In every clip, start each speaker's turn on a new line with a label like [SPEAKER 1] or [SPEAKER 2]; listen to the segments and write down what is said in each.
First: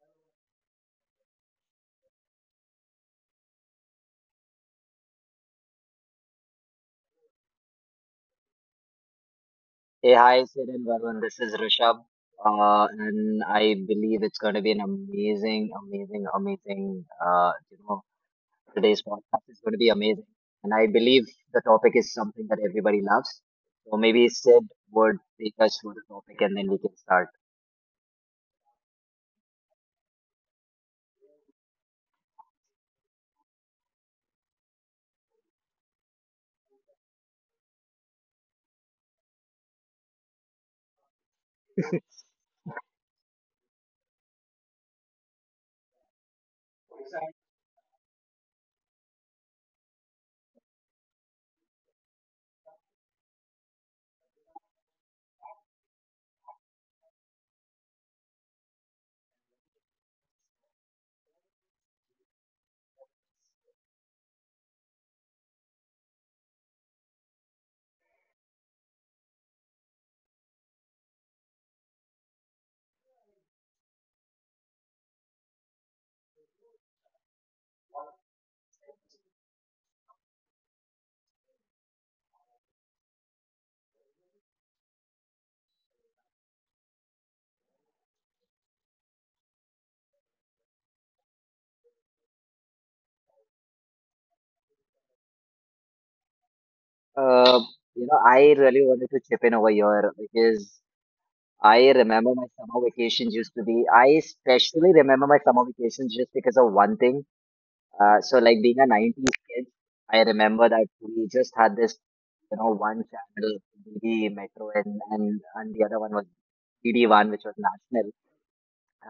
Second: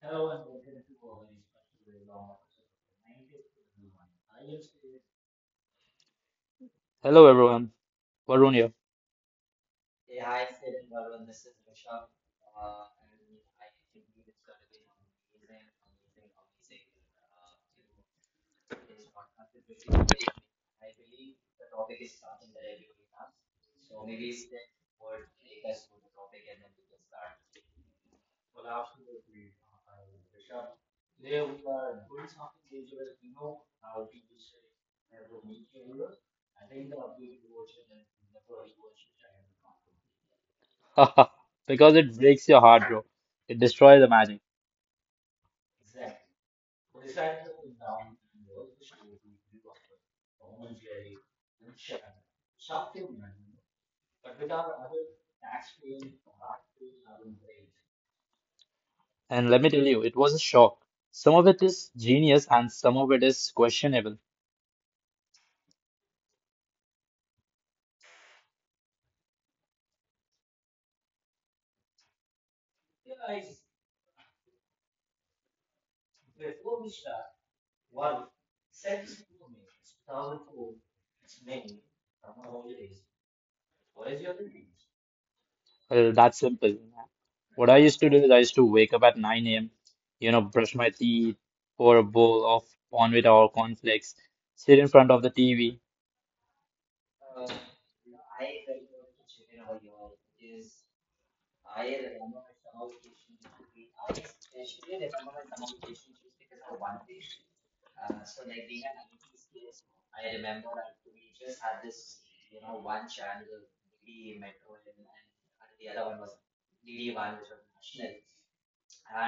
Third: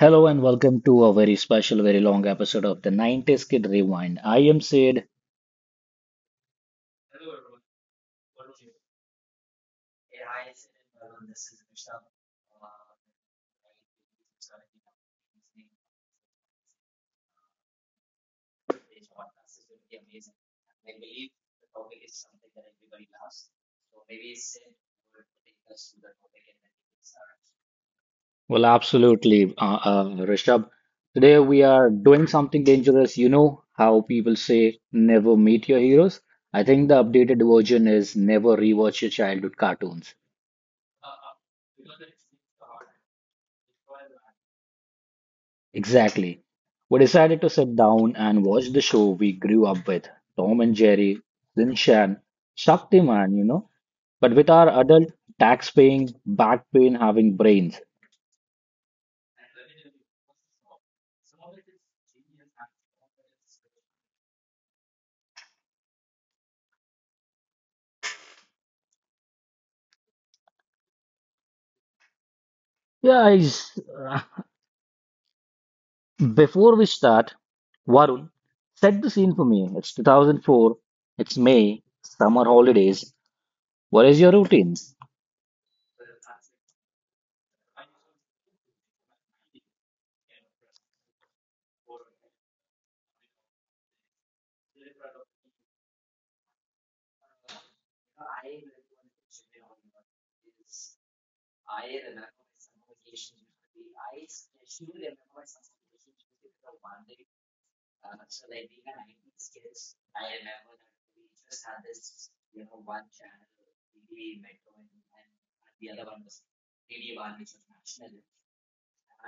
[SPEAKER 1] Hello and welcome to a very special, very long episode of the 90s Kid Rewind. I am Sid.
[SPEAKER 2] Hello everyone, Varun here.
[SPEAKER 3] Hey, hi, Sid and Varun. This is Rishabh, and I believe it's going to be an amazing, amazing, amazing. Today's podcast is going to be amazing, and I believe the topic is something that everybody loves. So maybe Sid would take us through the topic, and then we can start.
[SPEAKER 1] Well, absolutely, Rishabh. Today we are doing something dangerous. You know how people say never meet your heroes? I think the updated version is never rewatch your childhood cartoons.
[SPEAKER 2] Because it breaks your heart, bro. It destroys the magic.
[SPEAKER 1] Exactly. We decided to sit down and watch the show we grew up with: Tom and Jerry, Shin Chan, Shaktiman, you know, but with our adult tax paying, back pain having brains.
[SPEAKER 2] And let me tell you, it was a shock. Some of it is genius and some of it is questionable.
[SPEAKER 1] Yeah, I s uh, Before we start, Varun, set the scene for me. It's 2004, it's May, summer holidays. What is your routines?
[SPEAKER 2] Well, that's simple. What I used to do is I used to wake up at 9 a.m., you know, brush my teeth, pour a bowl of cornflakes or cornflakes, sit in front of the TV.
[SPEAKER 3] Uh, you know, I really wanted to chip in over here because I remember my summer vacations used to be. I especially remember my summer vacations just because of one thing. So like being a 90s kid, I remember that we just had this, you know, one channel, DD Metro, and the other one was DD1, which was national.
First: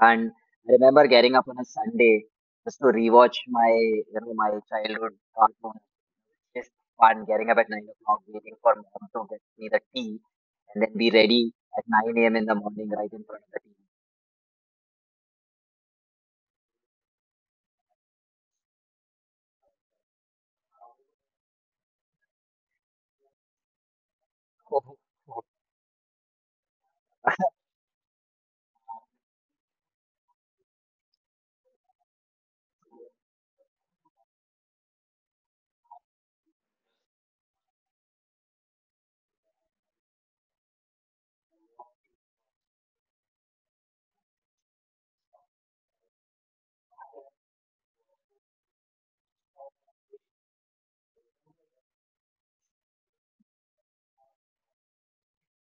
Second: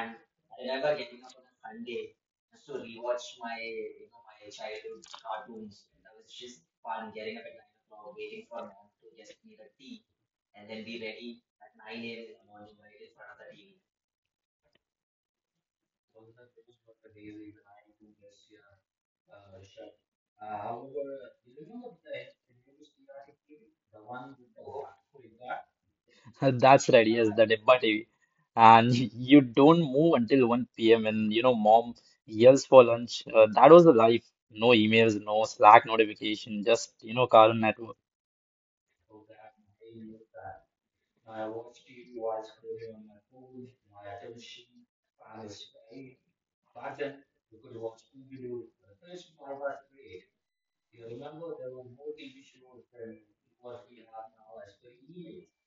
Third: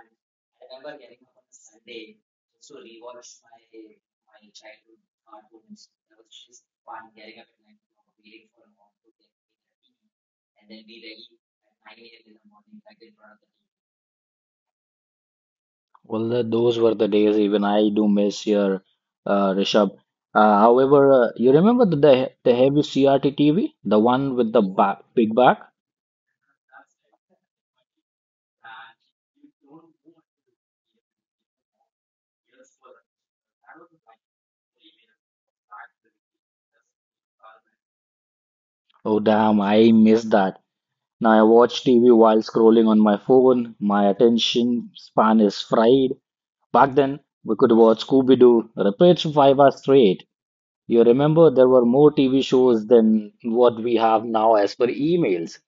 [SPEAKER 3] And I remember getting up on a Sunday just to rewatch my, you know, my childhood cartoon. Just fun, getting up at 9 o'clock, waiting for mom to get me the tea, and then be ready at 9 a.m. in the morning right in front of the TV.
[SPEAKER 1] Well, those were the days, even I do miss your Rishabh. However, you remember the heavy CRT TV, the one with the ba big back?
[SPEAKER 2] That's right. Yes, the Dabba TV. And you don't move until 1 p.m. and you know, mom yells for lunch. That was the life. No emails, no Slack notification, just you know, Cartoon Network.
[SPEAKER 1] Oh damn, I missed that. Now I watch TV while scrolling on my phone. My attention span is fried. Back then, we could watch Scooby-Doo repeats for 5 hours straight. You remember there were more TV shows than what we have now as per emails.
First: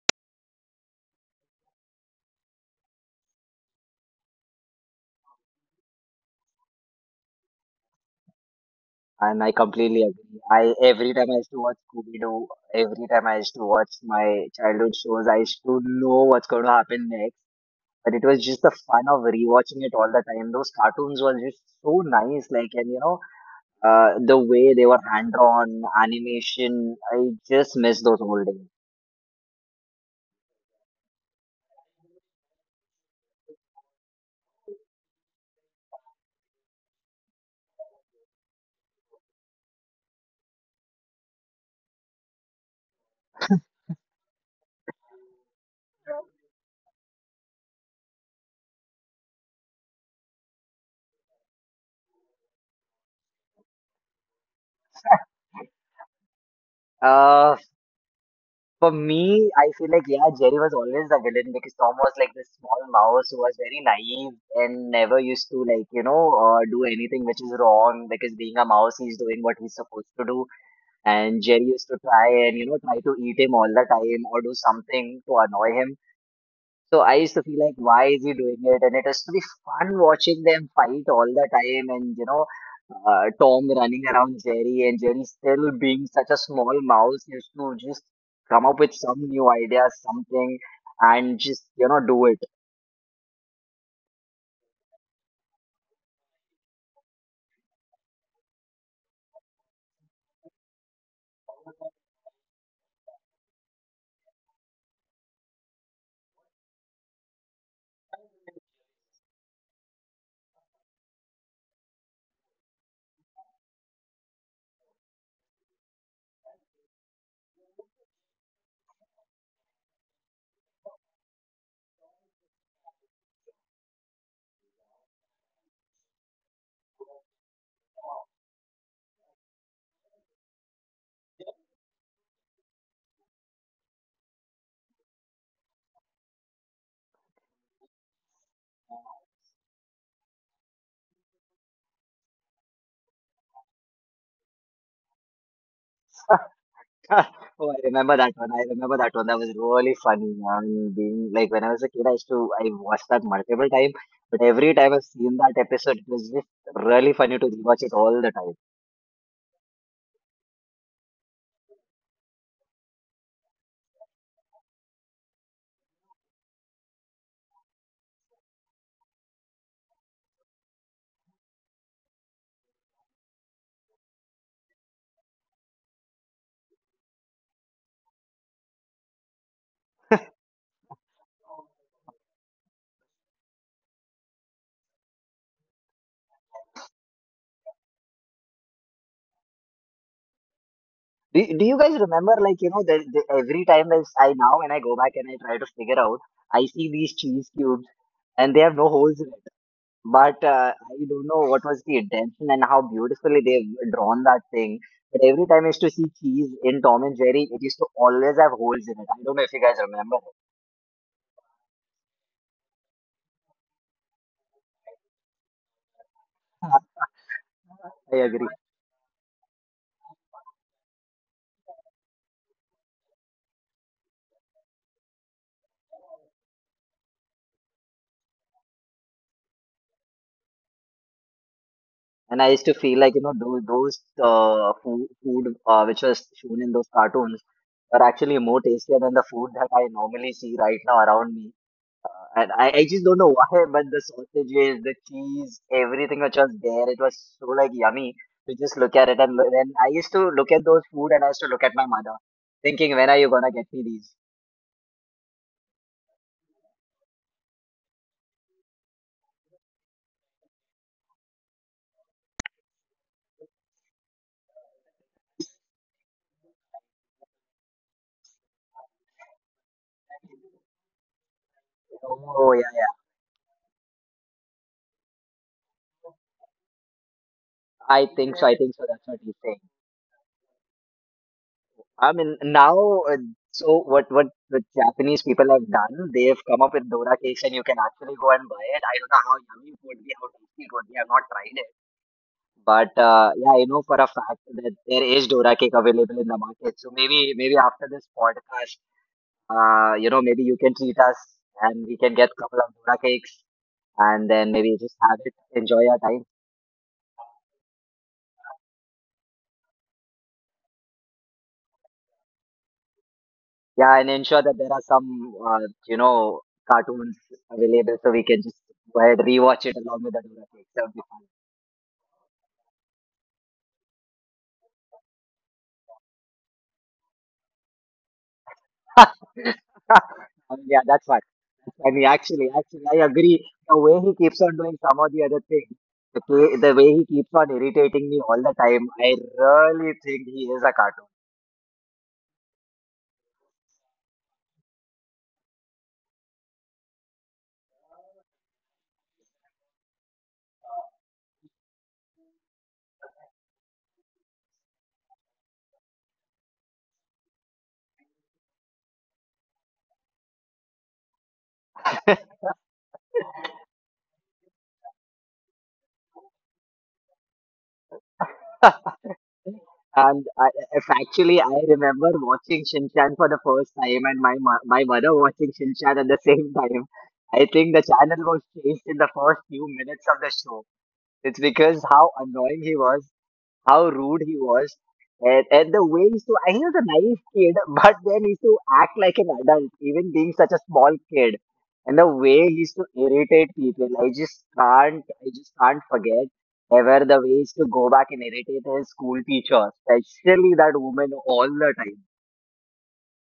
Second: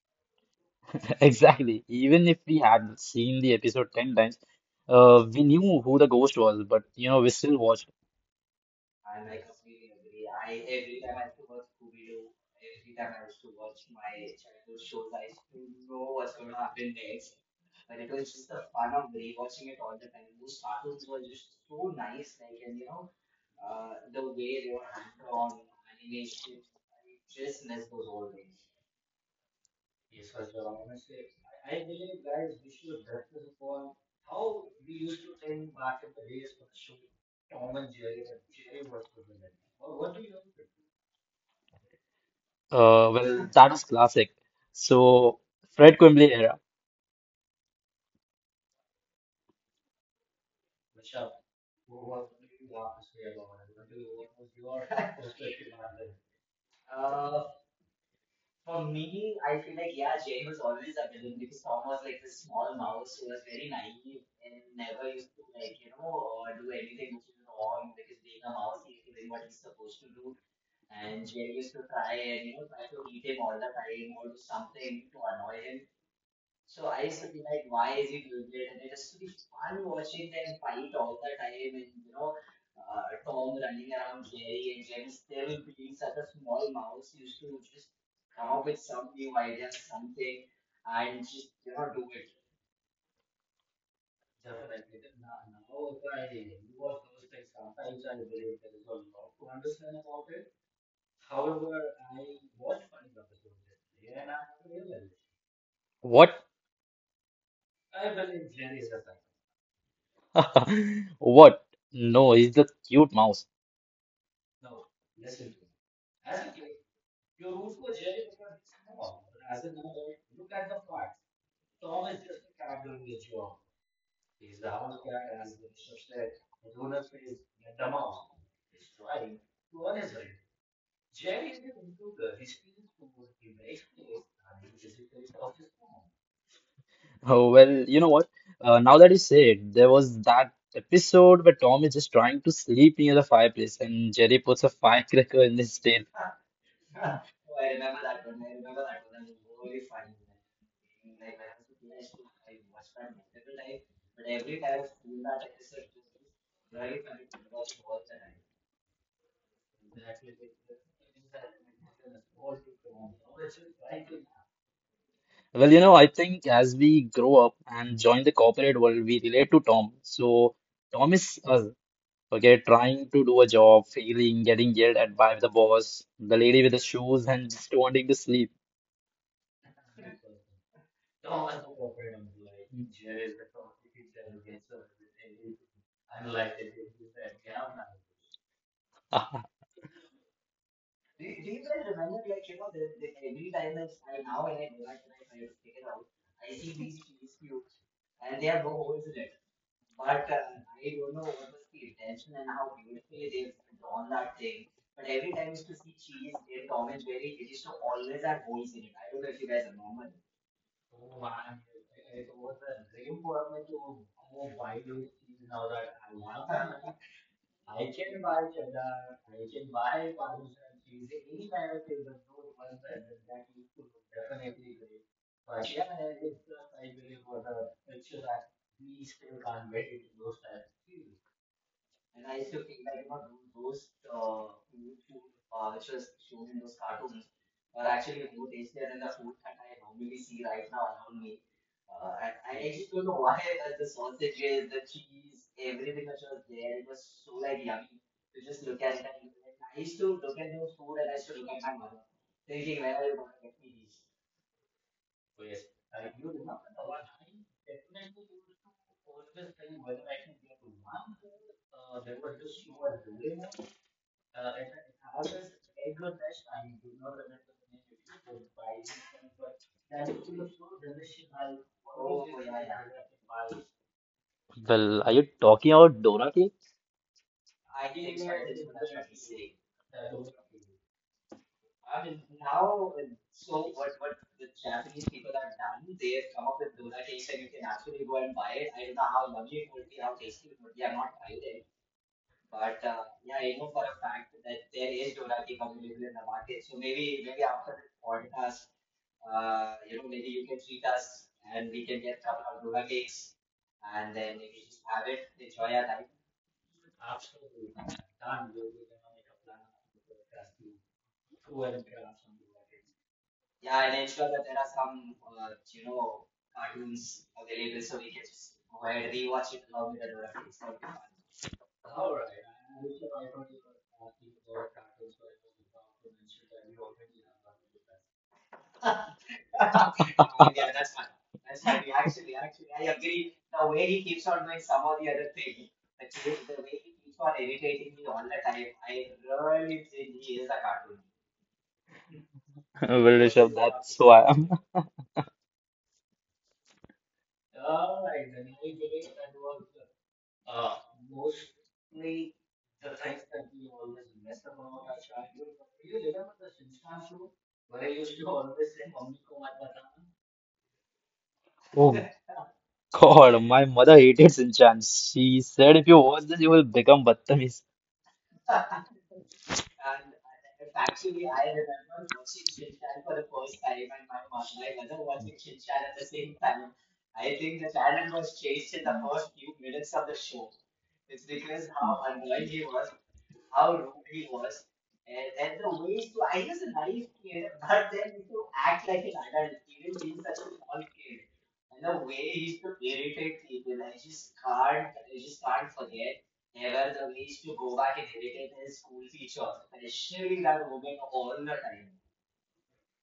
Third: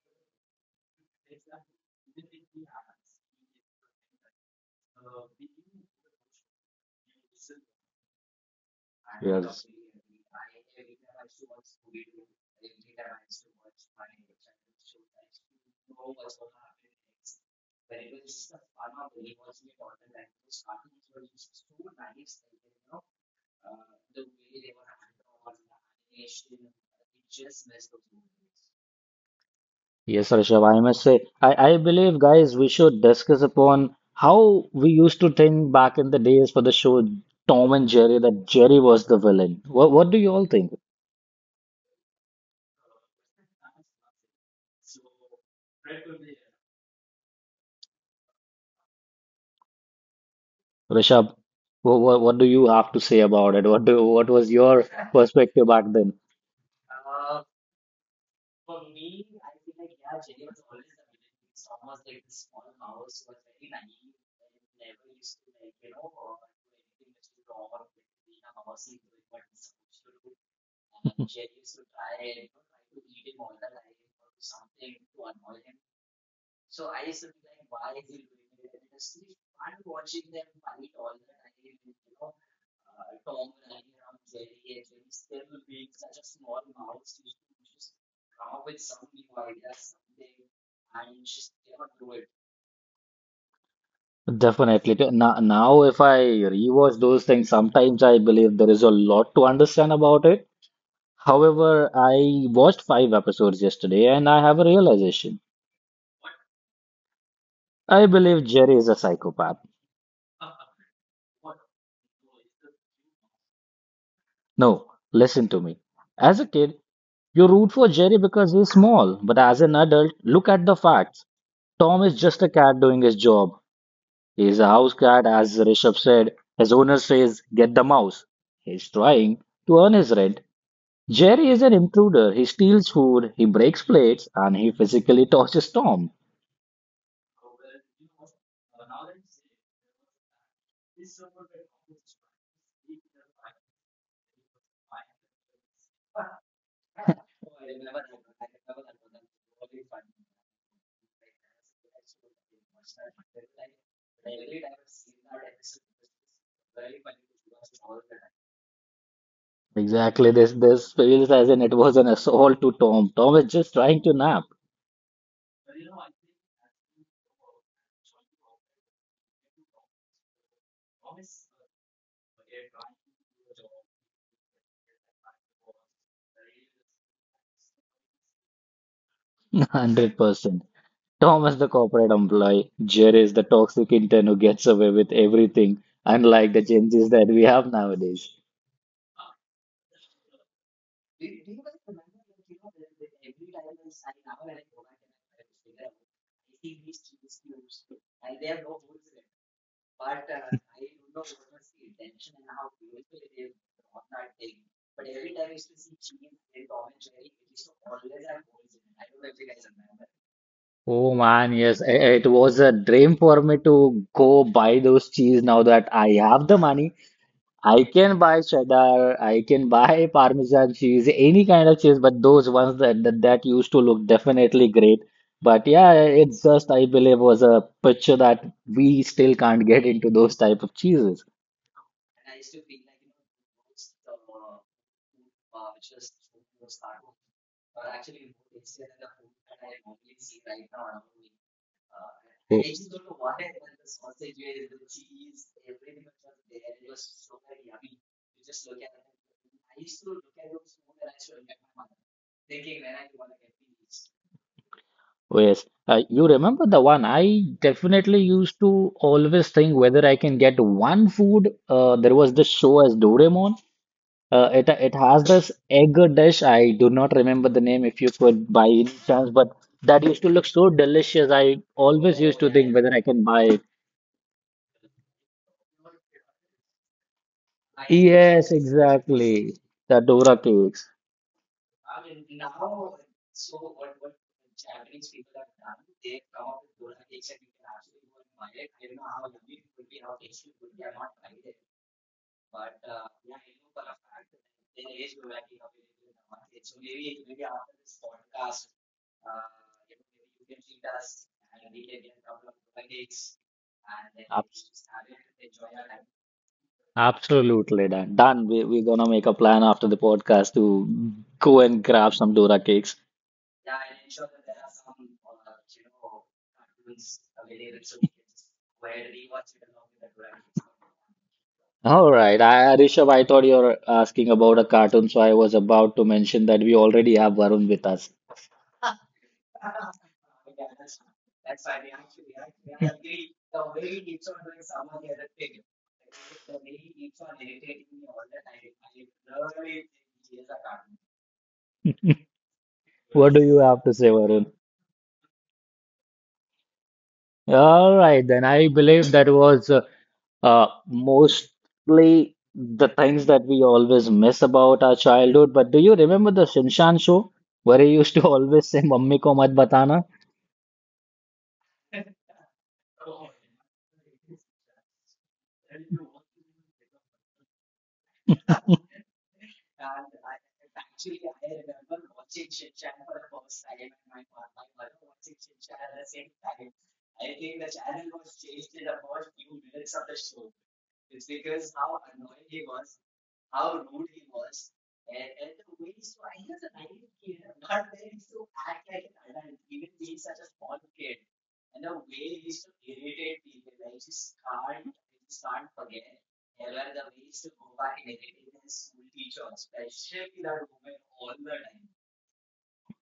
[SPEAKER 2] Exactly. Even if we had seen the episode 10 times, we knew who the ghost was, but you know, we still watched.
[SPEAKER 3] And I
[SPEAKER 1] Yes.
[SPEAKER 3] completely agree. I Every time I used to watch Scooby Doo, every time I used to watch my childhood shows, I used to know what's going to happen next. But it was just the fun of rewatching it all the time. Those cartoons were just so nice, like, and you know, the way they were hand drawn, animation. I just miss those old days.
[SPEAKER 1] Yes, Rishabh, I must say, I believe, guys, we should discuss upon how we used to think back in the days for the show Tom and Jerry, that Jerry was the villain. What do you all think,
[SPEAKER 2] Well, that was classic. So, Fred Quimbley era.
[SPEAKER 1] Rishabh? What do you have to say about it? What was your perspective back then?
[SPEAKER 3] Uh, For me, I feel like yeah, Jerry was always the villain because Tom was like this small mouse who was very naive and never used to like, you know, do anything which is wrong because being a mouse, he's doing what he's supposed to do, and Jerry used to try and, you know, try to eat him all the time or do something to annoy him. So I used to feel like, why is he doing it? And it used to be fun watching them fight all the time, and you know, Tom running around Jerry, and Jerry still being such a small mouse, used to just come up with some new idea, something, and just, you know, do it.
[SPEAKER 1] Definitely. Now, if I rewatch those things, sometimes I believe there is a lot to understand about it. However, I watched five episodes yesterday and I have a realization.
[SPEAKER 2] What?
[SPEAKER 1] I believe Jerry is a psychopath.
[SPEAKER 2] What? No, he's the cute mouse.
[SPEAKER 1] No, listen to me. As a kid, you root for Jerry because he's small, but as an adult, look at the facts. Tom is just a cat doing his job. He is a house cat, as Rishabh said. His owner says, "Get the mouse." He's trying to earn his rent. Jerry is an intruder. He steals food, he breaks plates, and he physically tortures Tom.
[SPEAKER 2] Oh, well, you know what? Now that you say it, there was that episode where Tom is just trying to sleep near the fireplace and Jerry puts a firecracker in his tail.
[SPEAKER 3] Oh, I remember that one. I remember that one. That was really funny. I mean, being like when I was a kid, I used to I watched that multiple time, but every time I've seen that episode, it was just really funny to rewatch it all the time.
[SPEAKER 1] Exactly, this feels as in it was an assault to Tom. Tom is just trying to nap.
[SPEAKER 2] Well, you know, I think as we grow up and join the corporate world, we relate to Tom. So, Tom is us, okay, trying to do a job, failing, getting yelled at by the boss, the lady with the shoes, and just wanting to sleep.
[SPEAKER 1] 100%. Tom is the corporate employee, Jerry is the toxic intern who gets away with everything, unlike the changes that we have nowadays.
[SPEAKER 3] Do you guys remember, like, you know, every time I now when I go back and I try to figure out, I see these cheese cubes and they have no holes in it. But I don't know what was the intention and how beautifully they've drawn that thing. But every time I used to see cheese in Tom and Jerry, it used to always have holes in it. I don't know if you guys remember.
[SPEAKER 1] Oh man, yes, it was a dream for me to go buy those cheese now that I have the money. I
[SPEAKER 3] I
[SPEAKER 1] can buy
[SPEAKER 3] agree.
[SPEAKER 1] cheddar, I can buy Parmesan cheese, any kind of cheese, but those ones that used to look definitely great. But yeah, it's just I believe was a picture that we still can't get into those type of cheeses.
[SPEAKER 3] And I used to feel like, you know, those food which was shown in those cartoons are actually more tastier than the food that I normally see right now around me. And I just don't know why, but the sausages, the cheese, everything which was there, it was so like yummy to just look at it. And then I used to look at those food and I used to look at my mother, thinking, when are you gonna get me these?
[SPEAKER 1] Yes, you remember the one? I definitely used to always think whether I can get one food. There was this show as Doraemon. It has this egg dish. I do not remember the name if you could by any chance, but that used to look so delicious. I always used
[SPEAKER 3] Oh
[SPEAKER 1] to
[SPEAKER 3] yeah,
[SPEAKER 1] think whether I
[SPEAKER 3] yeah.
[SPEAKER 1] can buy it.
[SPEAKER 2] Well, are you talking about Dora Key?
[SPEAKER 3] I think so.
[SPEAKER 1] Yes,
[SPEAKER 3] I think so. That's what he's
[SPEAKER 1] exactly.
[SPEAKER 3] saying.
[SPEAKER 1] The Dora cakes.
[SPEAKER 3] I mean, now, so what? What the Japanese people have done? They have come up with dora cakes, and you can actually go and buy it. I don't know how yummy it would be, how tasty it would be. I've not tried it. But yeah, I know for a fact that there is Dora cake available in the market. So maybe after this podcast, you know, maybe you can treat us and we can get a couple of Dora cakes and then maybe
[SPEAKER 1] Abs-
[SPEAKER 3] just have it, enjoy our time.
[SPEAKER 1] Absolutely done. Done. We're gonna make a plan after the podcast to go and grab some Dora cakes.
[SPEAKER 3] Yeah, and ensure that there are some you know, cartoons available so we can just go ahead rewatch it along with the Dora cake. That
[SPEAKER 1] All right, Rishabh, I thought you were asking about a cartoon, so I was about to mention that we already have Varun with us.
[SPEAKER 3] would be fun. Yeah, that's fine. And he actually, I agree. The way he keeps on doing some of the other things, the way he keeps on irritating me all the time, I really think he is a cartoon.
[SPEAKER 2] Well,
[SPEAKER 1] What do
[SPEAKER 2] Rishabh,
[SPEAKER 1] you have
[SPEAKER 2] that's
[SPEAKER 1] to
[SPEAKER 2] who
[SPEAKER 1] say,
[SPEAKER 2] I am.
[SPEAKER 1] Varun? All right, then I believe that was mostly the things that we always miss about our childhood, but do you remember the Shinshan show where he used to always say, "Mummy ko mat batana"?
[SPEAKER 2] Oh God, my mother hated Sinchan. She said if you watch this, you will become Badtameez.
[SPEAKER 3] And I, if actually, I remember watching Shinchan for the first time, and my my mother watching Shinchan at the same time. I think the channel was changed in the first few minutes of the show. It's because how annoying he was, how rude he was, and the way he used to he was a naive kid but then he used to act like an adult even being such a small kid, and the way he used to irritate people. I just can't, I just can't forget ever the way he to go back and irritate his school teacher, especially that woman all the time.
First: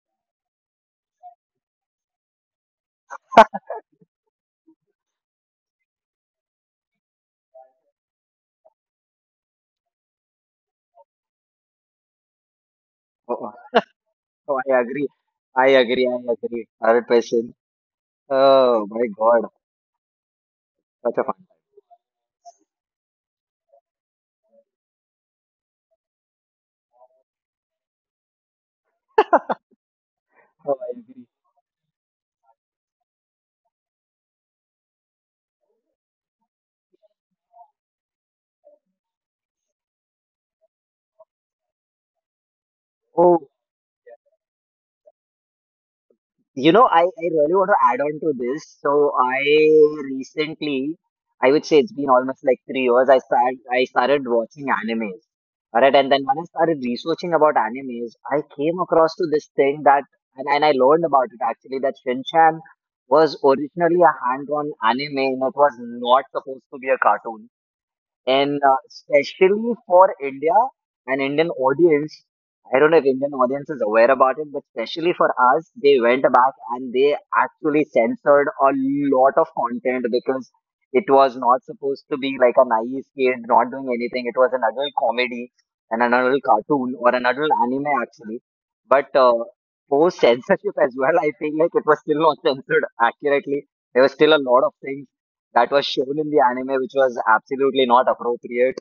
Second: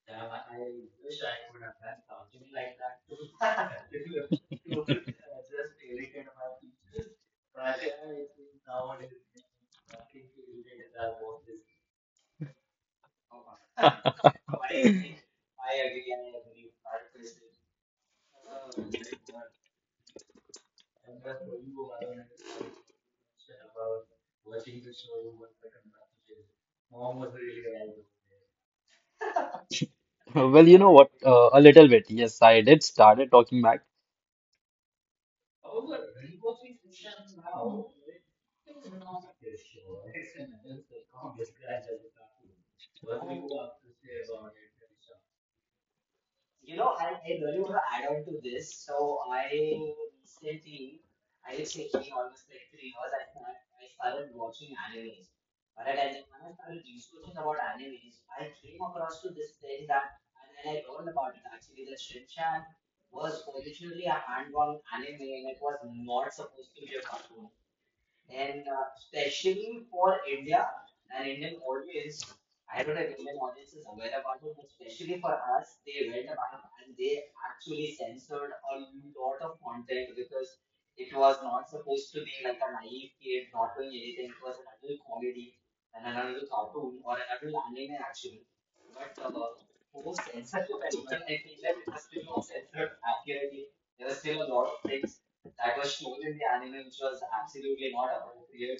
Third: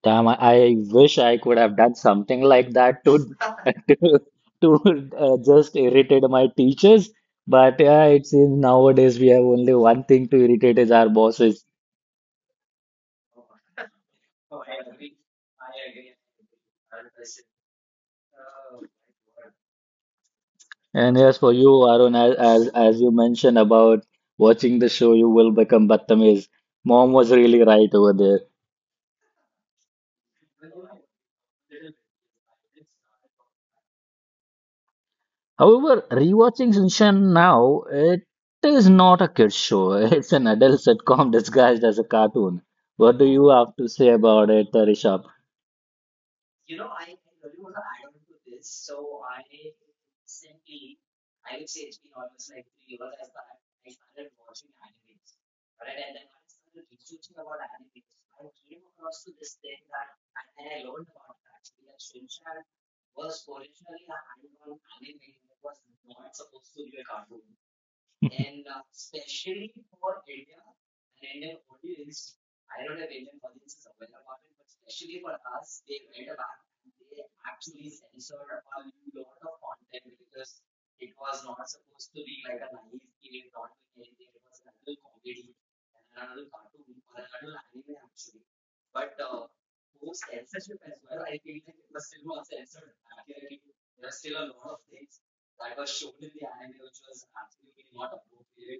[SPEAKER 1] Damn, I wish I could have done something like that too to to just irritate my teachers. But yeah, it seems nowadays we have only one thing to irritate, is our bosses.
[SPEAKER 3] oh, oh, oh, I agree, I agree, I agree, other person. Oh my God, such
[SPEAKER 1] And
[SPEAKER 3] a fun.
[SPEAKER 1] yes, for you, Arun, as as you mentioned about watching the show, you will become Batamiz. Mom was really right over there.
[SPEAKER 2] Well,
[SPEAKER 3] Oh,
[SPEAKER 2] you
[SPEAKER 3] I
[SPEAKER 2] know what?
[SPEAKER 3] agree.
[SPEAKER 2] A little bit. Yes, I did started talking back.
[SPEAKER 1] However, rewatching Shinchan now, it is not a kid's show. It's an adult sitcom disguised as a cartoon. What do you
[SPEAKER 3] Oh,
[SPEAKER 1] have to say about it, Rishabh?
[SPEAKER 3] you know, I really want to add on to this. So I recently, I would say it's been almost like 3 years. I started watching animes, alright. And then when I started researching about animes, I came across to this thing that, and I learned about it actually that Shinchan was originally a hand-drawn anime and it was not supposed to be a cartoon. And especially for India and Indian audience, I don't know if Indian audience is aware about it, but especially for us, they went back and they actually censored a lot of content because it was not supposed to be like a naive kid not doing anything. It was an adult comedy and an adult cartoon or an adult anime actually. But post censorship as well, I feel like it was still not censored accurately. There was still a lot of things that was shown in the anime, which was absolutely not appropriate.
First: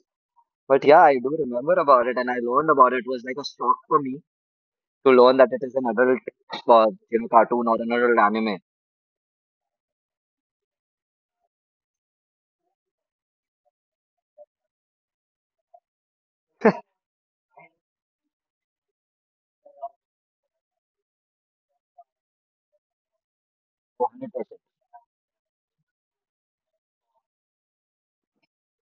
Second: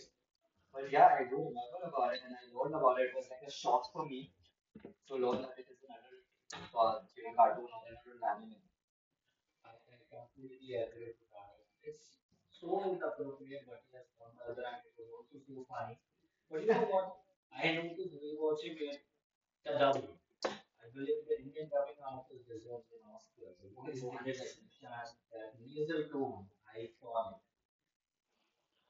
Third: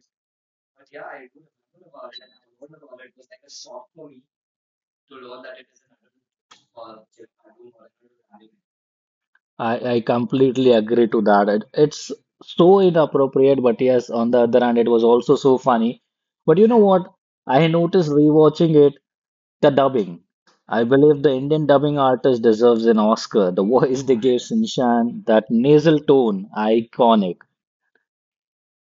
[SPEAKER 3] But yeah, I do remember about it, and I learned about it. It was like a shock for me to learn that it is an adult, you know, cartoon or an adult anime.
[SPEAKER 1] I completely agree to that. It's so inappropriate, but yes, on the other hand, it was also so funny. But you know what? I noticed rewatching it, the dubbing. I believe the Indian dubbing artist deserves an Oscar. The voice they gave
[SPEAKER 3] 100%.
[SPEAKER 1] Sinchan, that nasal tone, iconic.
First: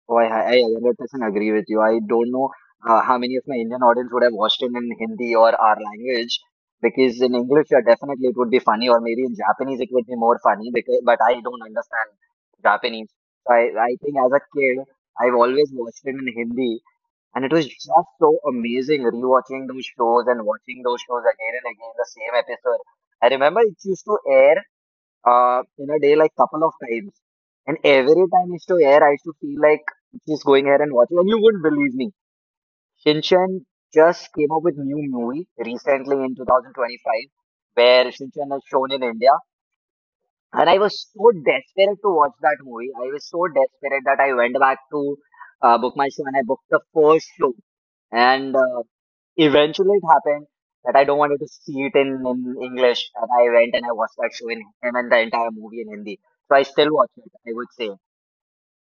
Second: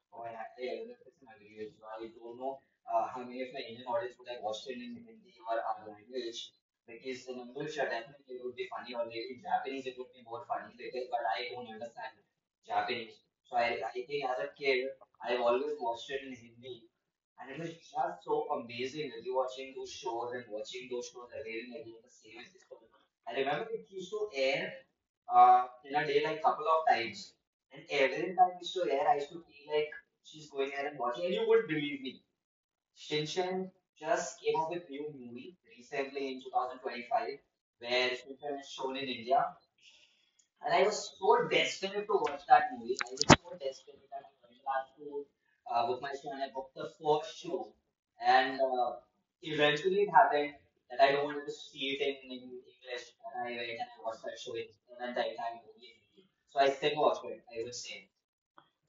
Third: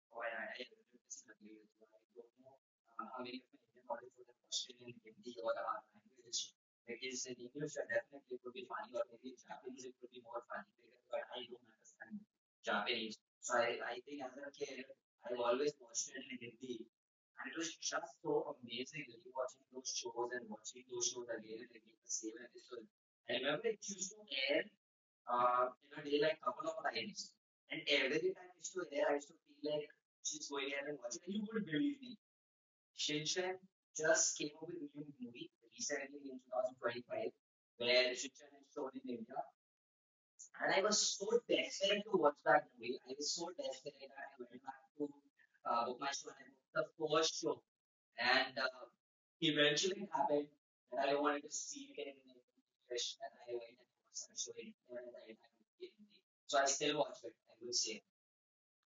[SPEAKER 3] Oh, I 100% agree with you. I don't know how many of my Indian audience would have watched it in Hindi or our language, because in English, yeah, definitely it would be funny, or maybe in Japanese it would be more funny. Because, but I don't understand Japanese, so I think as a kid, I've always watched it in Hindi. And it was just so amazing rewatching those shows and watching those shows again and again, the same episode. I remember it used to air in a day like couple of times. And every time it used to air, I used to feel like just going ahead and watching. And you wouldn't believe me. Shinchan just came up with new movie recently in 2025, where Shinchan is shown in India. And I was so desperate to watch that movie. I was so desperate that I went back to book my show and I booked the first show. And eventually it happened that I don't wanted to see it in English, and I went and I watched that show in and then the entire movie in Hindi. So I still watch it. I would say I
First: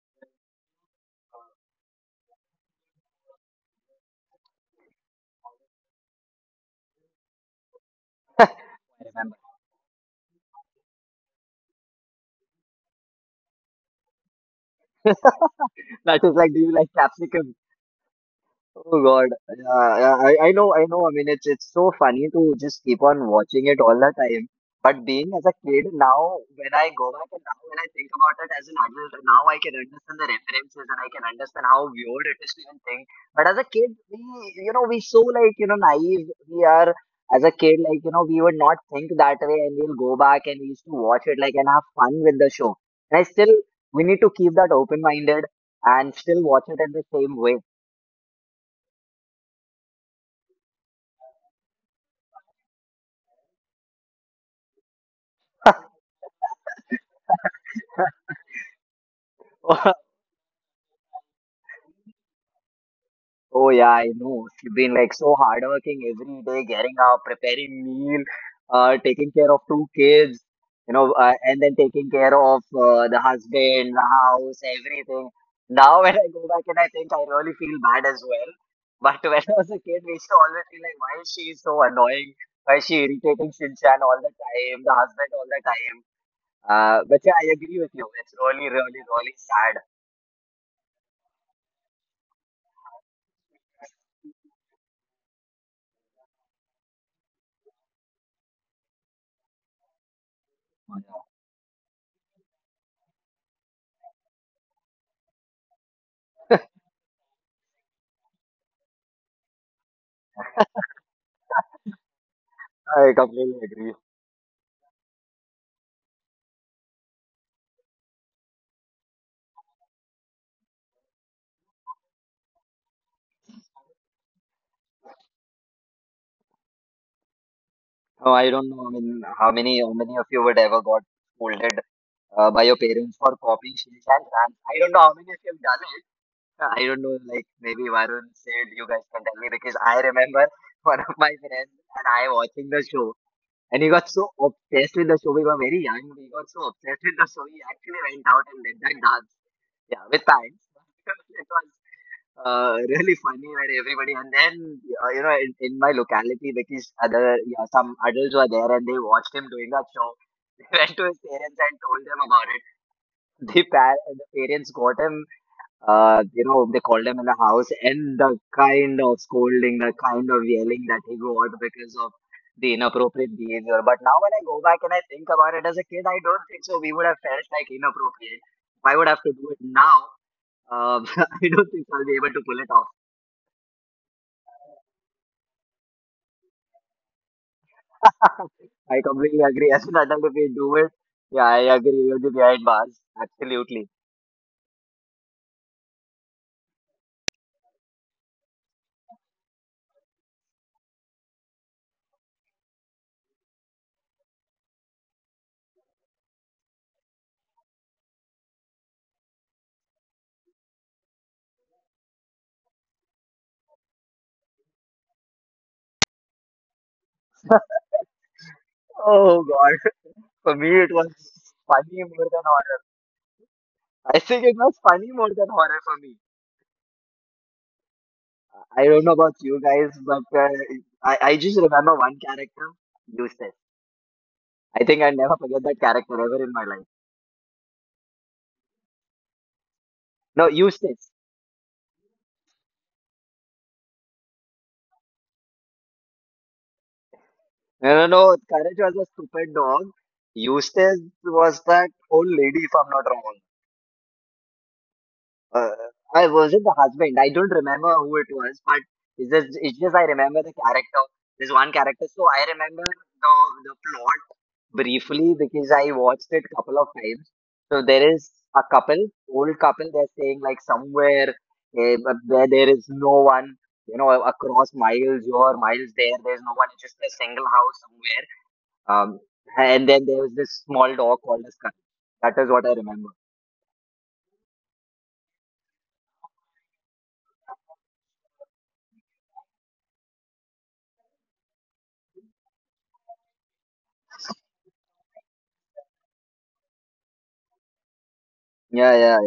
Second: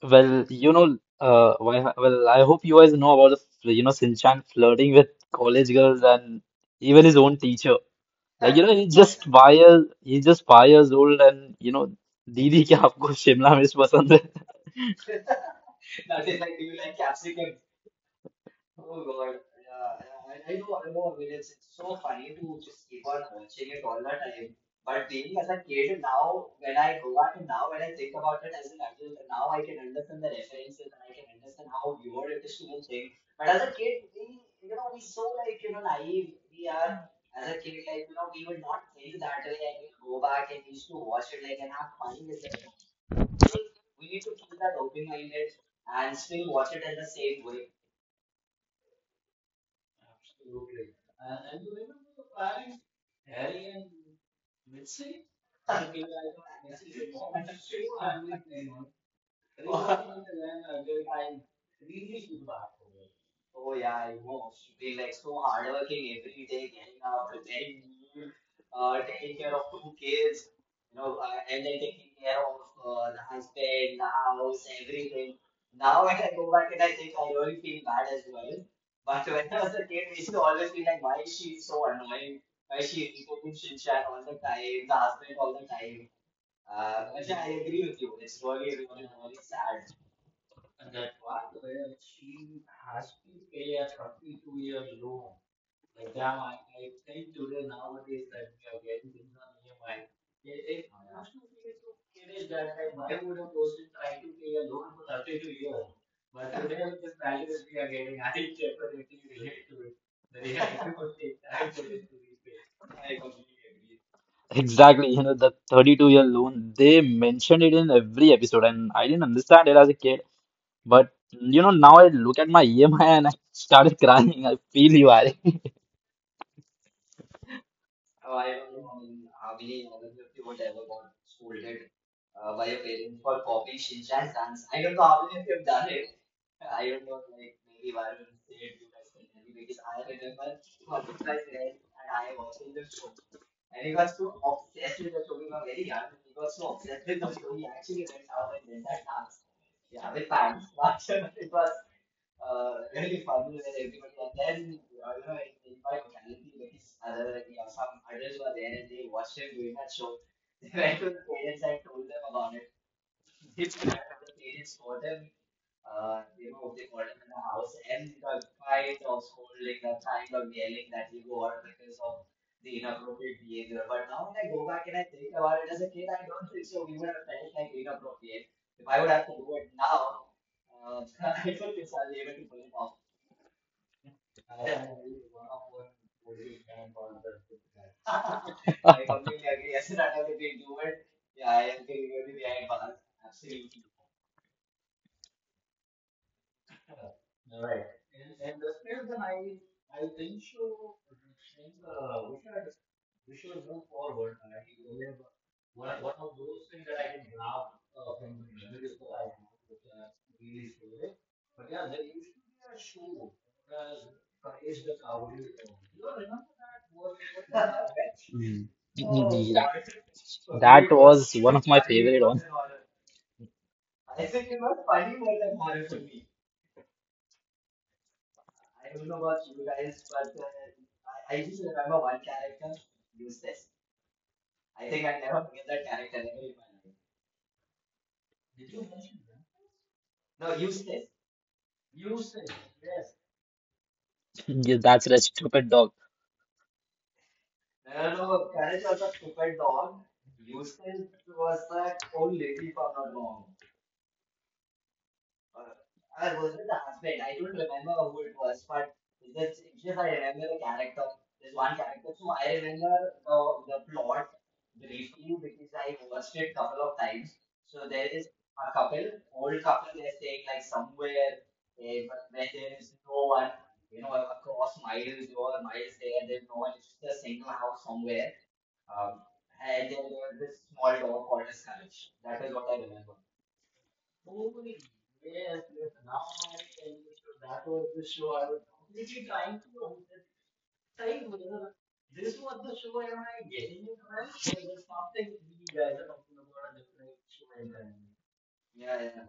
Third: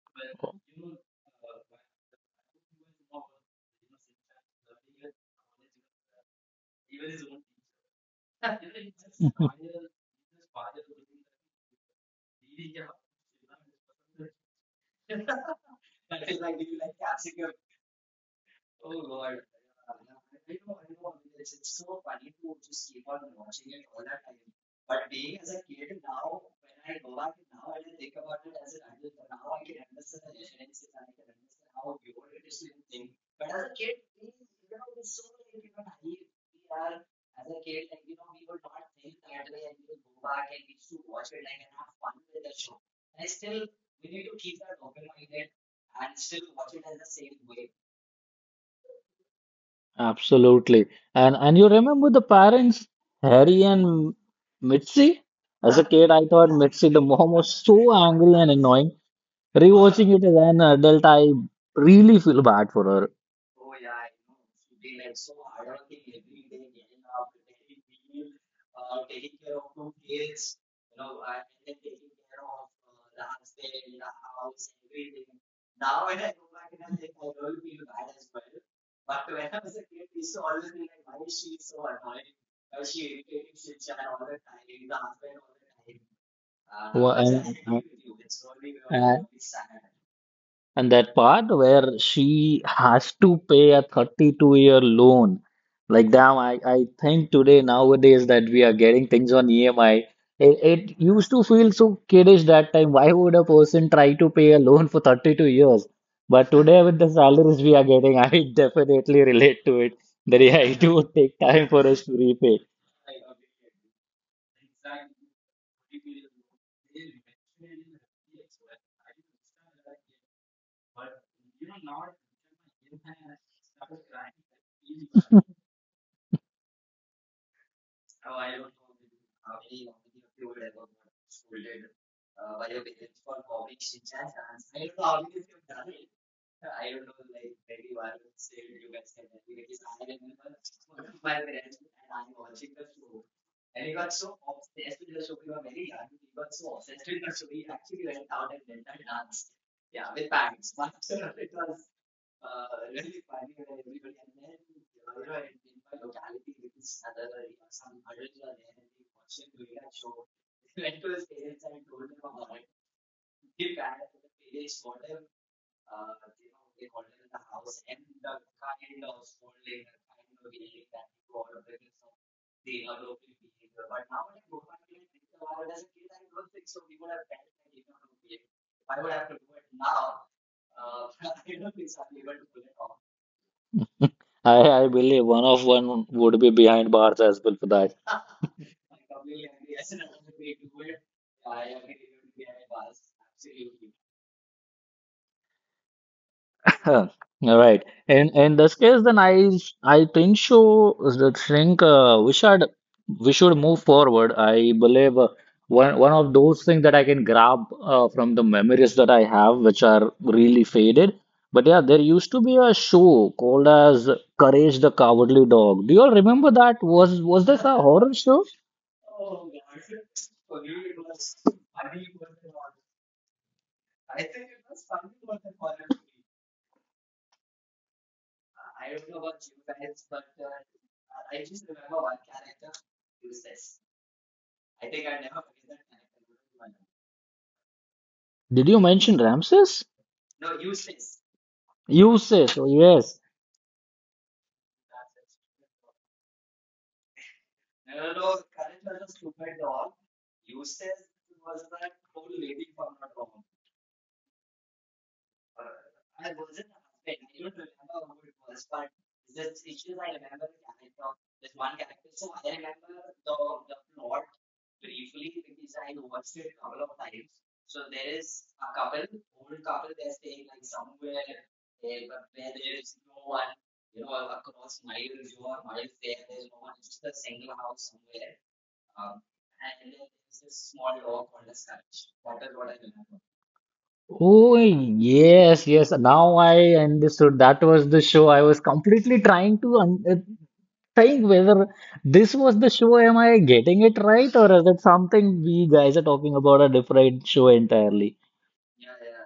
[SPEAKER 2] Well, you know, well, I hope you guys know about the, fl- you know, Sinchan flirting with college girls and even his own teacher. Like, you know, he's just
[SPEAKER 3] remember.
[SPEAKER 2] 5 years, he's just 5 years old and, you know, Didi क्या आपको शिमला मिर्च पसंद है
[SPEAKER 3] That is like, do you like capsicum? Oh God, yeah, yeah, I know, I know. I mean, it's so funny to just keep on watching it all the time. But being as a kid now, when I go back and now when I think about it as an adult, now I can understand the references and I can understand how weird it is to even think. But as a kid, we, you know, we so like, you know, naive. We are as a kid, like, you know, we would not think that way, and we'll go back and we used to watch it like and have fun with the show. And I still, we need to keep that open-minded and still watch it in the same way.
[SPEAKER 1] Absolutely. And you remember the parents, Harry and Mitzi? As a kid, I thought Mitzi, the mom, was so angry and annoying. Rewatching it as an adult, I really feel bad for her.
[SPEAKER 3] Oh yeah, I know. She's been like so hardworking every day, getting up, preparing meal, taking care of two kids, you know, and then taking care of the husband, the house, everything. Now when I go back and I think I really feel bad as well. But when I was a kid, we used to always feel like, why is she so annoying? Why is she irritating Shinchan all the time, the husband all the time? But
[SPEAKER 1] Wha-
[SPEAKER 3] yeah,
[SPEAKER 1] and,
[SPEAKER 3] I agree with you. It's really, really,
[SPEAKER 1] and,
[SPEAKER 3] really sad.
[SPEAKER 1] and that part where she has to pay a 32-year loan. Like, damn, I think today, nowadays, that we are getting things on EMI. It used to feel so kiddish that time. Why would a person try to pay a loan for 32 years? But today, with the salaries we are getting, I definitely relate to it. That yeah, it would take time for us to repay.
[SPEAKER 3] I completely agree.
[SPEAKER 2] Exactly, you know, the 32-year loan, they mentioned it in every episode, and I didn't understand it as a kid. But you know, now I look at my EMI and I started crying. I feel you are.
[SPEAKER 3] Oh, I don't know. I mean, how many of you would ever got scolded by your parents for copying Shilchand's dance? I don't know how many of you have done it. I don't know. Like maybe Varun said, you guys can tell me because I remember one of my friends and I watching the show, and he got so obsessed with the show. We were very young. We got so obsessed with the show. He actually went out and did that dance. Yeah, with pants. It was really funny when everybody and then you know in my locality because other, yeah, some adults were there and they watched him doing that show. They went to his parents and told them about it. The parents got him. You know, they called him in the house and the kind of scolding, the kind of yelling that he got because of the inappropriate behavior. But now when I go back and I think about it as a kid, I don't think so we would have felt like inappropriate if I would have to do it now. um, I don't think I'll be able to pull it off.
[SPEAKER 1] I believe one of one would be behind bars as well for that.
[SPEAKER 3] I completely agree. As an adult, if we do it, yeah, I agree. We'll be behind bars. Absolutely.
[SPEAKER 1] Huh. All right. In this case, then I think so. I think we should move forward. I believe one of those things that I can grab from the memories that I have, which are really faded. But yeah, there used to be a show called as Courage the Cowardly Dog. Do you all remember that? Was this a horror show?
[SPEAKER 2] Mm.
[SPEAKER 3] Oh God. For me,
[SPEAKER 2] That
[SPEAKER 3] it
[SPEAKER 2] that
[SPEAKER 3] was
[SPEAKER 2] was one of my
[SPEAKER 3] funny
[SPEAKER 2] favorite
[SPEAKER 3] more than
[SPEAKER 2] ones.
[SPEAKER 3] horror. I think it was funny more than horror for me. I don't know about you guys, but I just remember one character, Eustace. I think I'll never forget that character ever in my life.
[SPEAKER 1] Did you mention Ramses?
[SPEAKER 3] No, Eustace.
[SPEAKER 1] You say so, yes.
[SPEAKER 2] Yeah, that's a stupid dog.
[SPEAKER 3] No, no, no. Courage was a stupid dog. Eustace was that old lady, if I'm not wrong. Uh, I was it the husband? I don't remember who it was, but it's just I remember the character. There's one character, so I remember the plot briefly because I watched it couple of times. So there is a couple, old couple. They're staying like somewhere eh, but where there is no one. You know, across miles here, miles there. There's no one. It's just a single house somewhere. And then there was this small dog called a Karan. That is what I remember.
[SPEAKER 1] Oh, yes, yes. Now I understood that was the show. I was completely trying to un think whether this was the show. Am I getting it right, or is it something we guys are talking about a different show entirely?
[SPEAKER 3] Yeah, yeah.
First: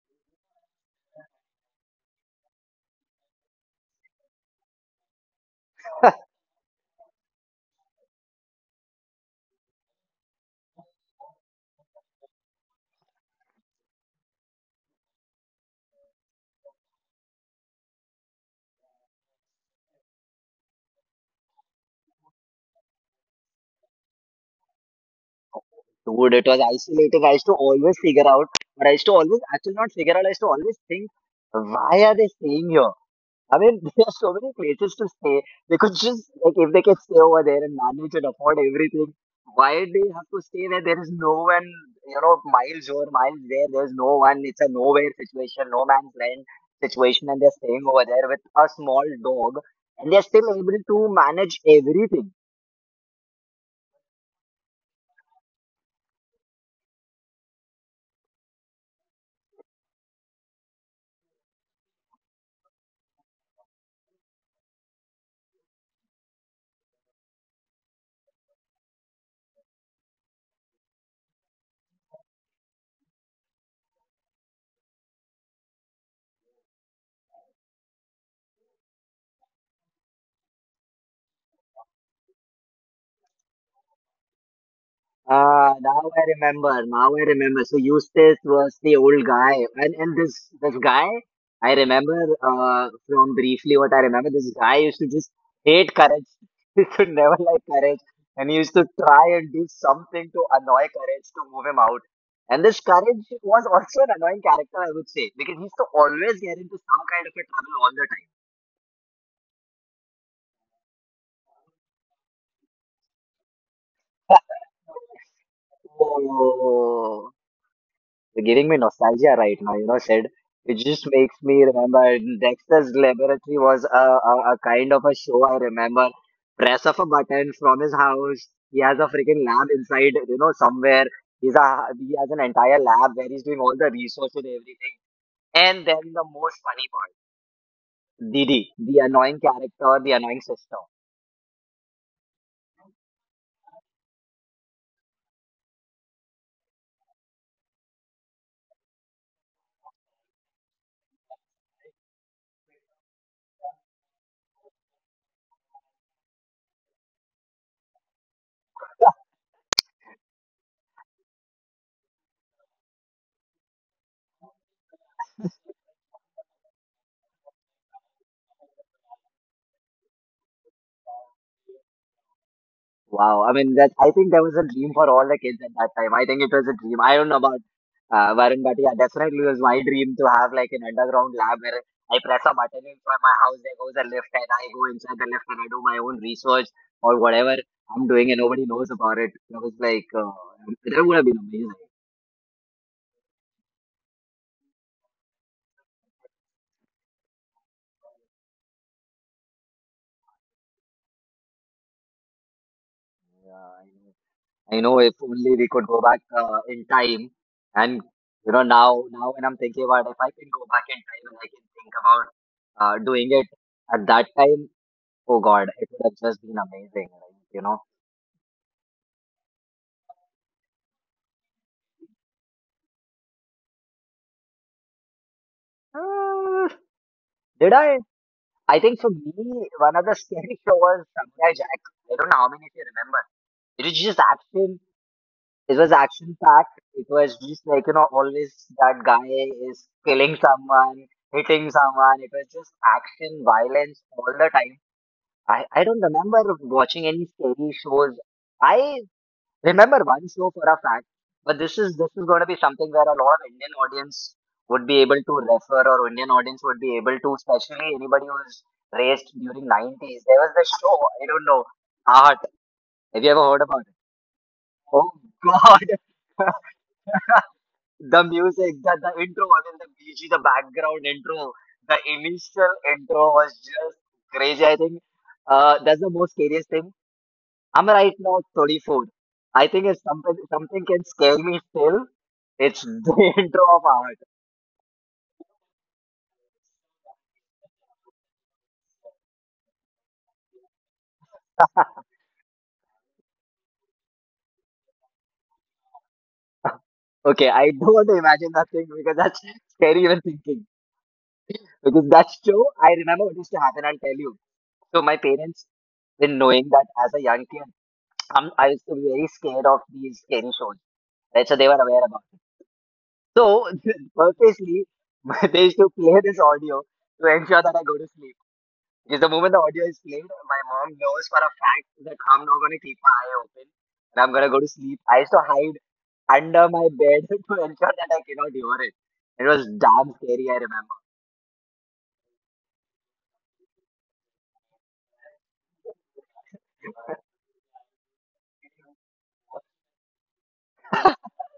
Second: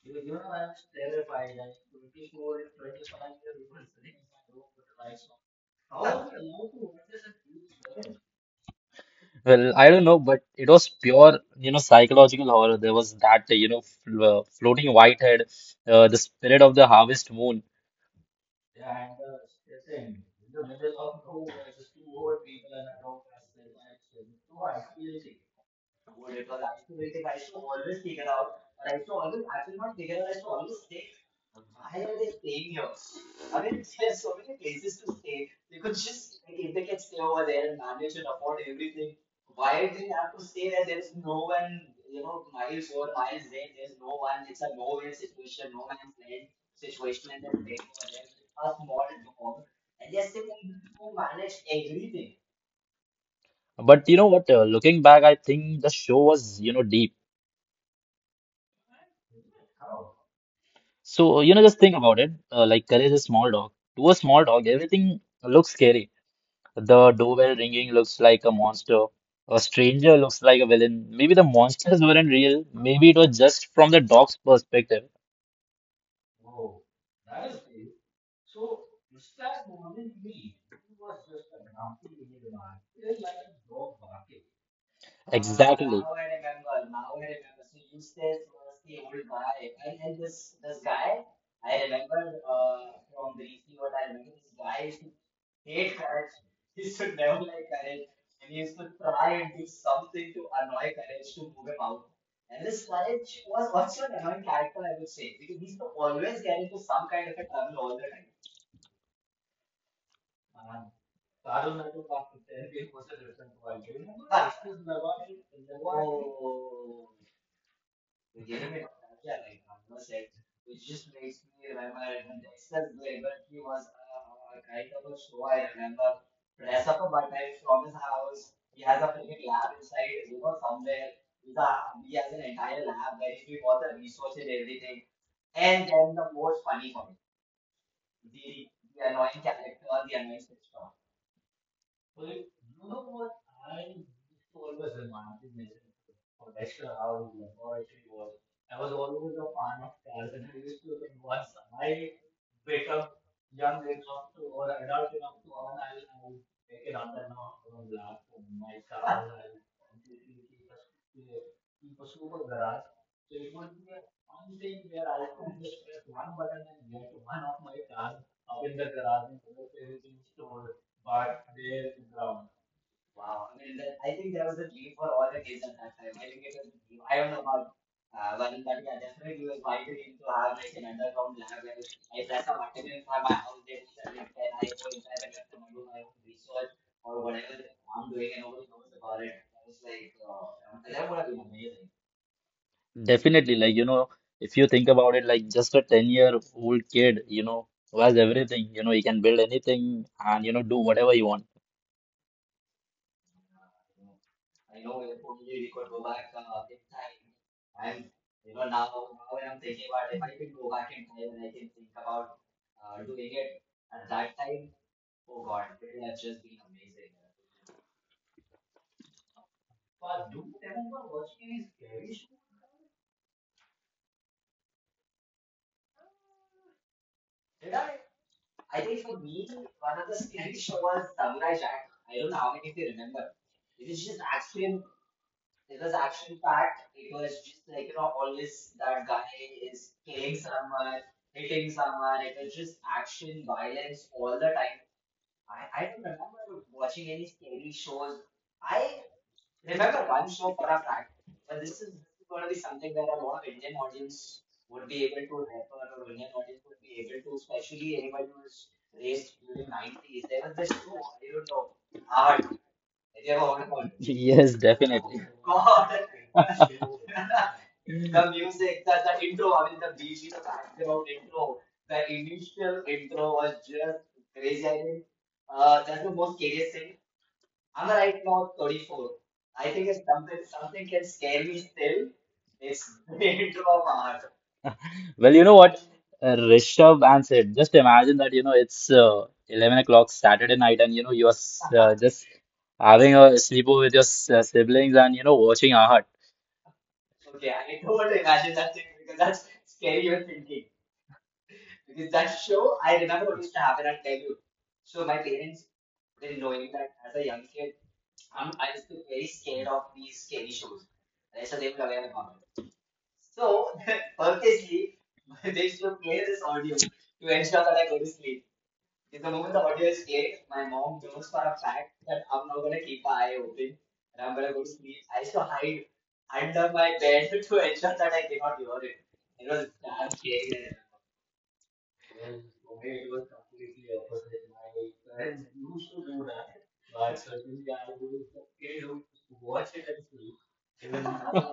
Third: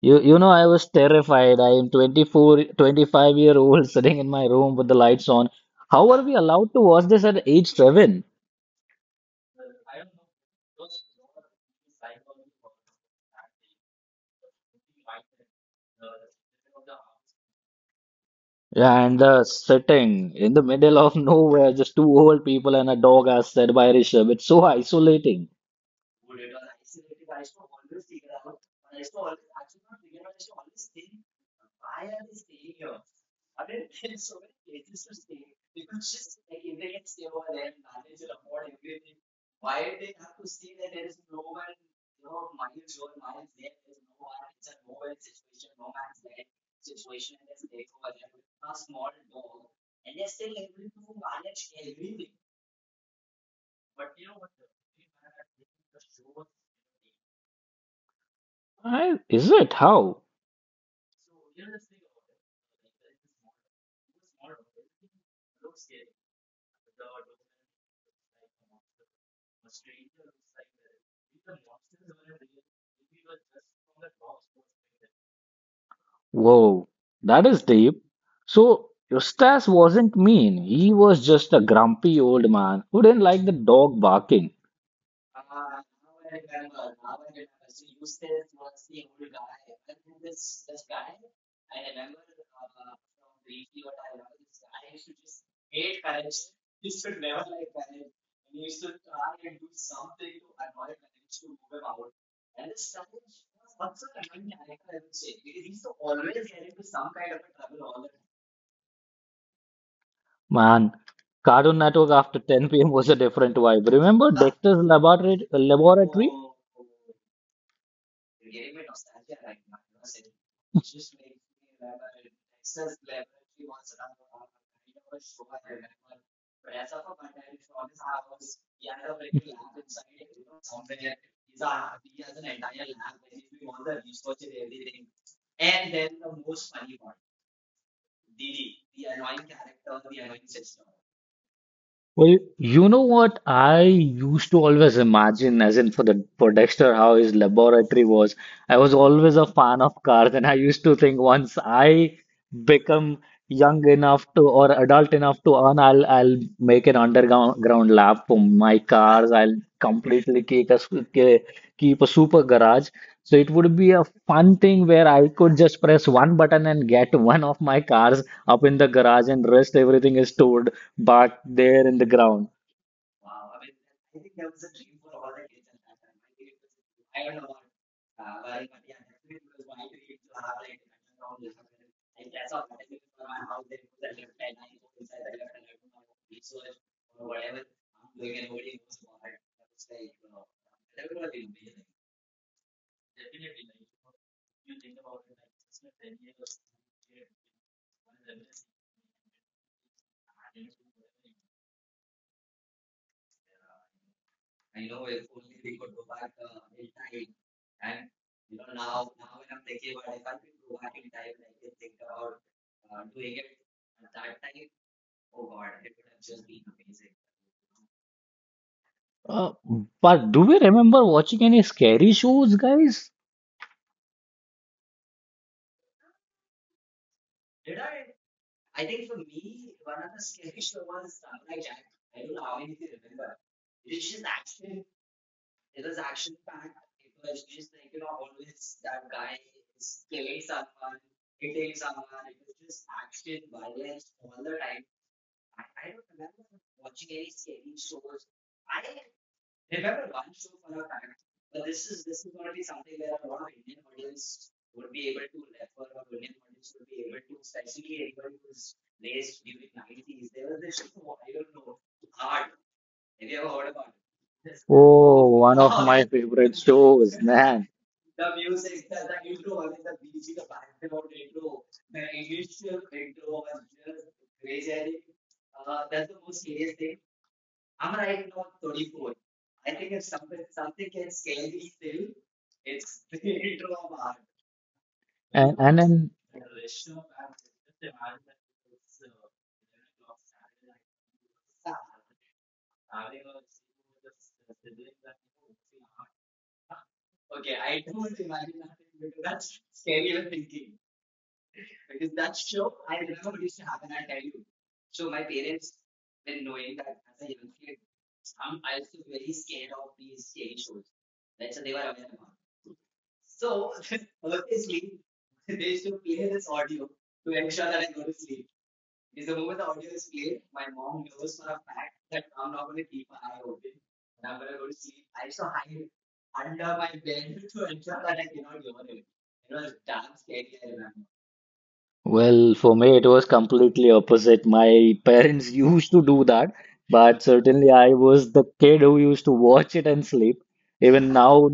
[SPEAKER 1] You know, I was terrified. I am 24, 25 year old sitting in my room with the lights on. How are we allowed to watch this at age seven?
[SPEAKER 2] Well, I don't know, but it was pure, you know, psychological horror. There was that, you know, fl floating white head, the spirit of the harvest moon.
[SPEAKER 1] And sitting in the middle of nowhere, just two old people and a dog, as said by Rishabh. It's so isolating.
[SPEAKER 3] Dude, it was isolating. I used to always figure out, or I used to always actually not figure out. I used to always think, why are they staying here? I mean, there are so many places to stay. They could just like if they can stay over there and manage and afford everything, why do they have to stay there? There is no one, you know, miles over, miles there. There's no one. It's a nowhere situation, no man's land situation, and they're staying over there with a small dog, and they're still able to manage everything.
[SPEAKER 2] But you know what? Looking back, I think the show was, you know, deep.
[SPEAKER 1] I, is it? How?
[SPEAKER 2] So, you know, just think about it. Like, Courage is a small dog. To a small dog, everything looks scary. The doorbell ringing looks like a monster. A stranger looks like a villain. Maybe the monsters weren't real. Maybe it was just from the dog's perspective.
[SPEAKER 1] Whoa, that is deep. So Eustace wasn't mean. He was just a grumpy old man who didn't like the dog barking.
[SPEAKER 3] Ah, now
[SPEAKER 2] Exactly.
[SPEAKER 3] I remember. Now I remember. So Eustace was the old guy, and this this guy I remember from briefly what I remember. This guy used to just hate courage. He used to never like courage, and he used to try and do something to annoy courage to move him out. And this courage was also an annoying character, I would say, because he used to always get into some kind of a trouble all the
[SPEAKER 1] Man, Cartoon Network after 10 p.m. was a different vibe. Remember Dexter's Laboratory? Laboratory?
[SPEAKER 3] time. Oh. You're giving me nostalgia right now, you know, Said. It just makes me remember Dexter's Laboratory was a kind of a show I remember. Press of a button from his house. He has a freaking lab inside, you know, somewhere. He has an entire lab where he's doing all the research and everything. And then the most funny part, Didi, the annoying character, the annoying sister.
[SPEAKER 1] Well, you know what I used to always imagine, as in for the for Dexter, how his laboratory was. I was always a fan of cars, and I used to think once I become young enough to, or adult enough to earn, I'll make an underground ground lab for my cars. I'll completely keep a super garage. So it would be a fun thing where I could just press one button and get one of my cars up in the garage, and rest everything is stored but they're in the ground.
[SPEAKER 3] Wow. I mean, that I think that was a dream for all the kids at that time. I think it was a dream. I don't know about Varun, but yeah, definitely it was my dream to have like an underground lab where I press a button in front of my house, there goes a lift, and I go inside the lift and I do my own research or whatever I'm doing, and nobody knows about it. That was like, that would have been amazing.
[SPEAKER 2] Definitely, like you know, if you think about it, like just a 10-year-old kid, you know, who has everything, you know, he can build anything and you know, do whatever he want.
[SPEAKER 3] Yeah, I know. I know if only we could go back in time, and you know now when I'm thinking about if I can go back in time and I can think about doing it at that time, oh God, it would have just been amazing, right? You know,
[SPEAKER 1] Uh, but do we remember watching any scary shows, guys?
[SPEAKER 3] Uh, did I? I think for me, one of the scary show was Samurai Jack. I don't know how many of you remember. It was just action. It was action packed. It was just like, you know, always that guy is killing someone, hitting someone. It was just action, violence all the time. I don't remember watching any scary shows. I remember one show for a fact, but this is going to be something where a lot of Indian audience would be able to refer, or Indian audience would be able to, especially anybody who was raised during 90s. There was this show, I don't know, Art. Have you ever heard about it?
[SPEAKER 2] Yes,
[SPEAKER 3] Oh
[SPEAKER 2] definitely.
[SPEAKER 1] Oh, one of
[SPEAKER 3] God.
[SPEAKER 1] My favorite shows, man.
[SPEAKER 3] The music, the intro, I mean the BG, the background intro, the initial intro was just crazy. I think that's the most scariest thing. I'm right now 34. I think if something can scare me still, it's the intro of Art.
[SPEAKER 2] Well, you
[SPEAKER 1] and
[SPEAKER 2] know
[SPEAKER 1] and
[SPEAKER 2] what?
[SPEAKER 1] then
[SPEAKER 2] Rishabh answered. Just imagine that, you know, it's 11 o'clock Saturday night and, you know, you're just having a sleepover with your siblings and, you know, watching Aahat.
[SPEAKER 3] Okay, I don't want to imagine that thing because that's scary even thinking. Because that show, I remember what used to happen. I'll tell you. So my parents, in knowing that as a young kid, I used to be very scared of these scary shows. Right, so they were aware about. So purposely, they used to play this audio to ensure that I go to sleep. Because the moment the audio is played, my mom knows for a fact that I'm not gonna keep my eye open and I'm gonna go to sleep. I used to hide under my bed to ensure that I cannot hear it. It was damn scary, I remember.
[SPEAKER 1] well, for me, it was completely opposite. My parents used to do that, but certainly I was the kid who used to watch it and sleep. Even now,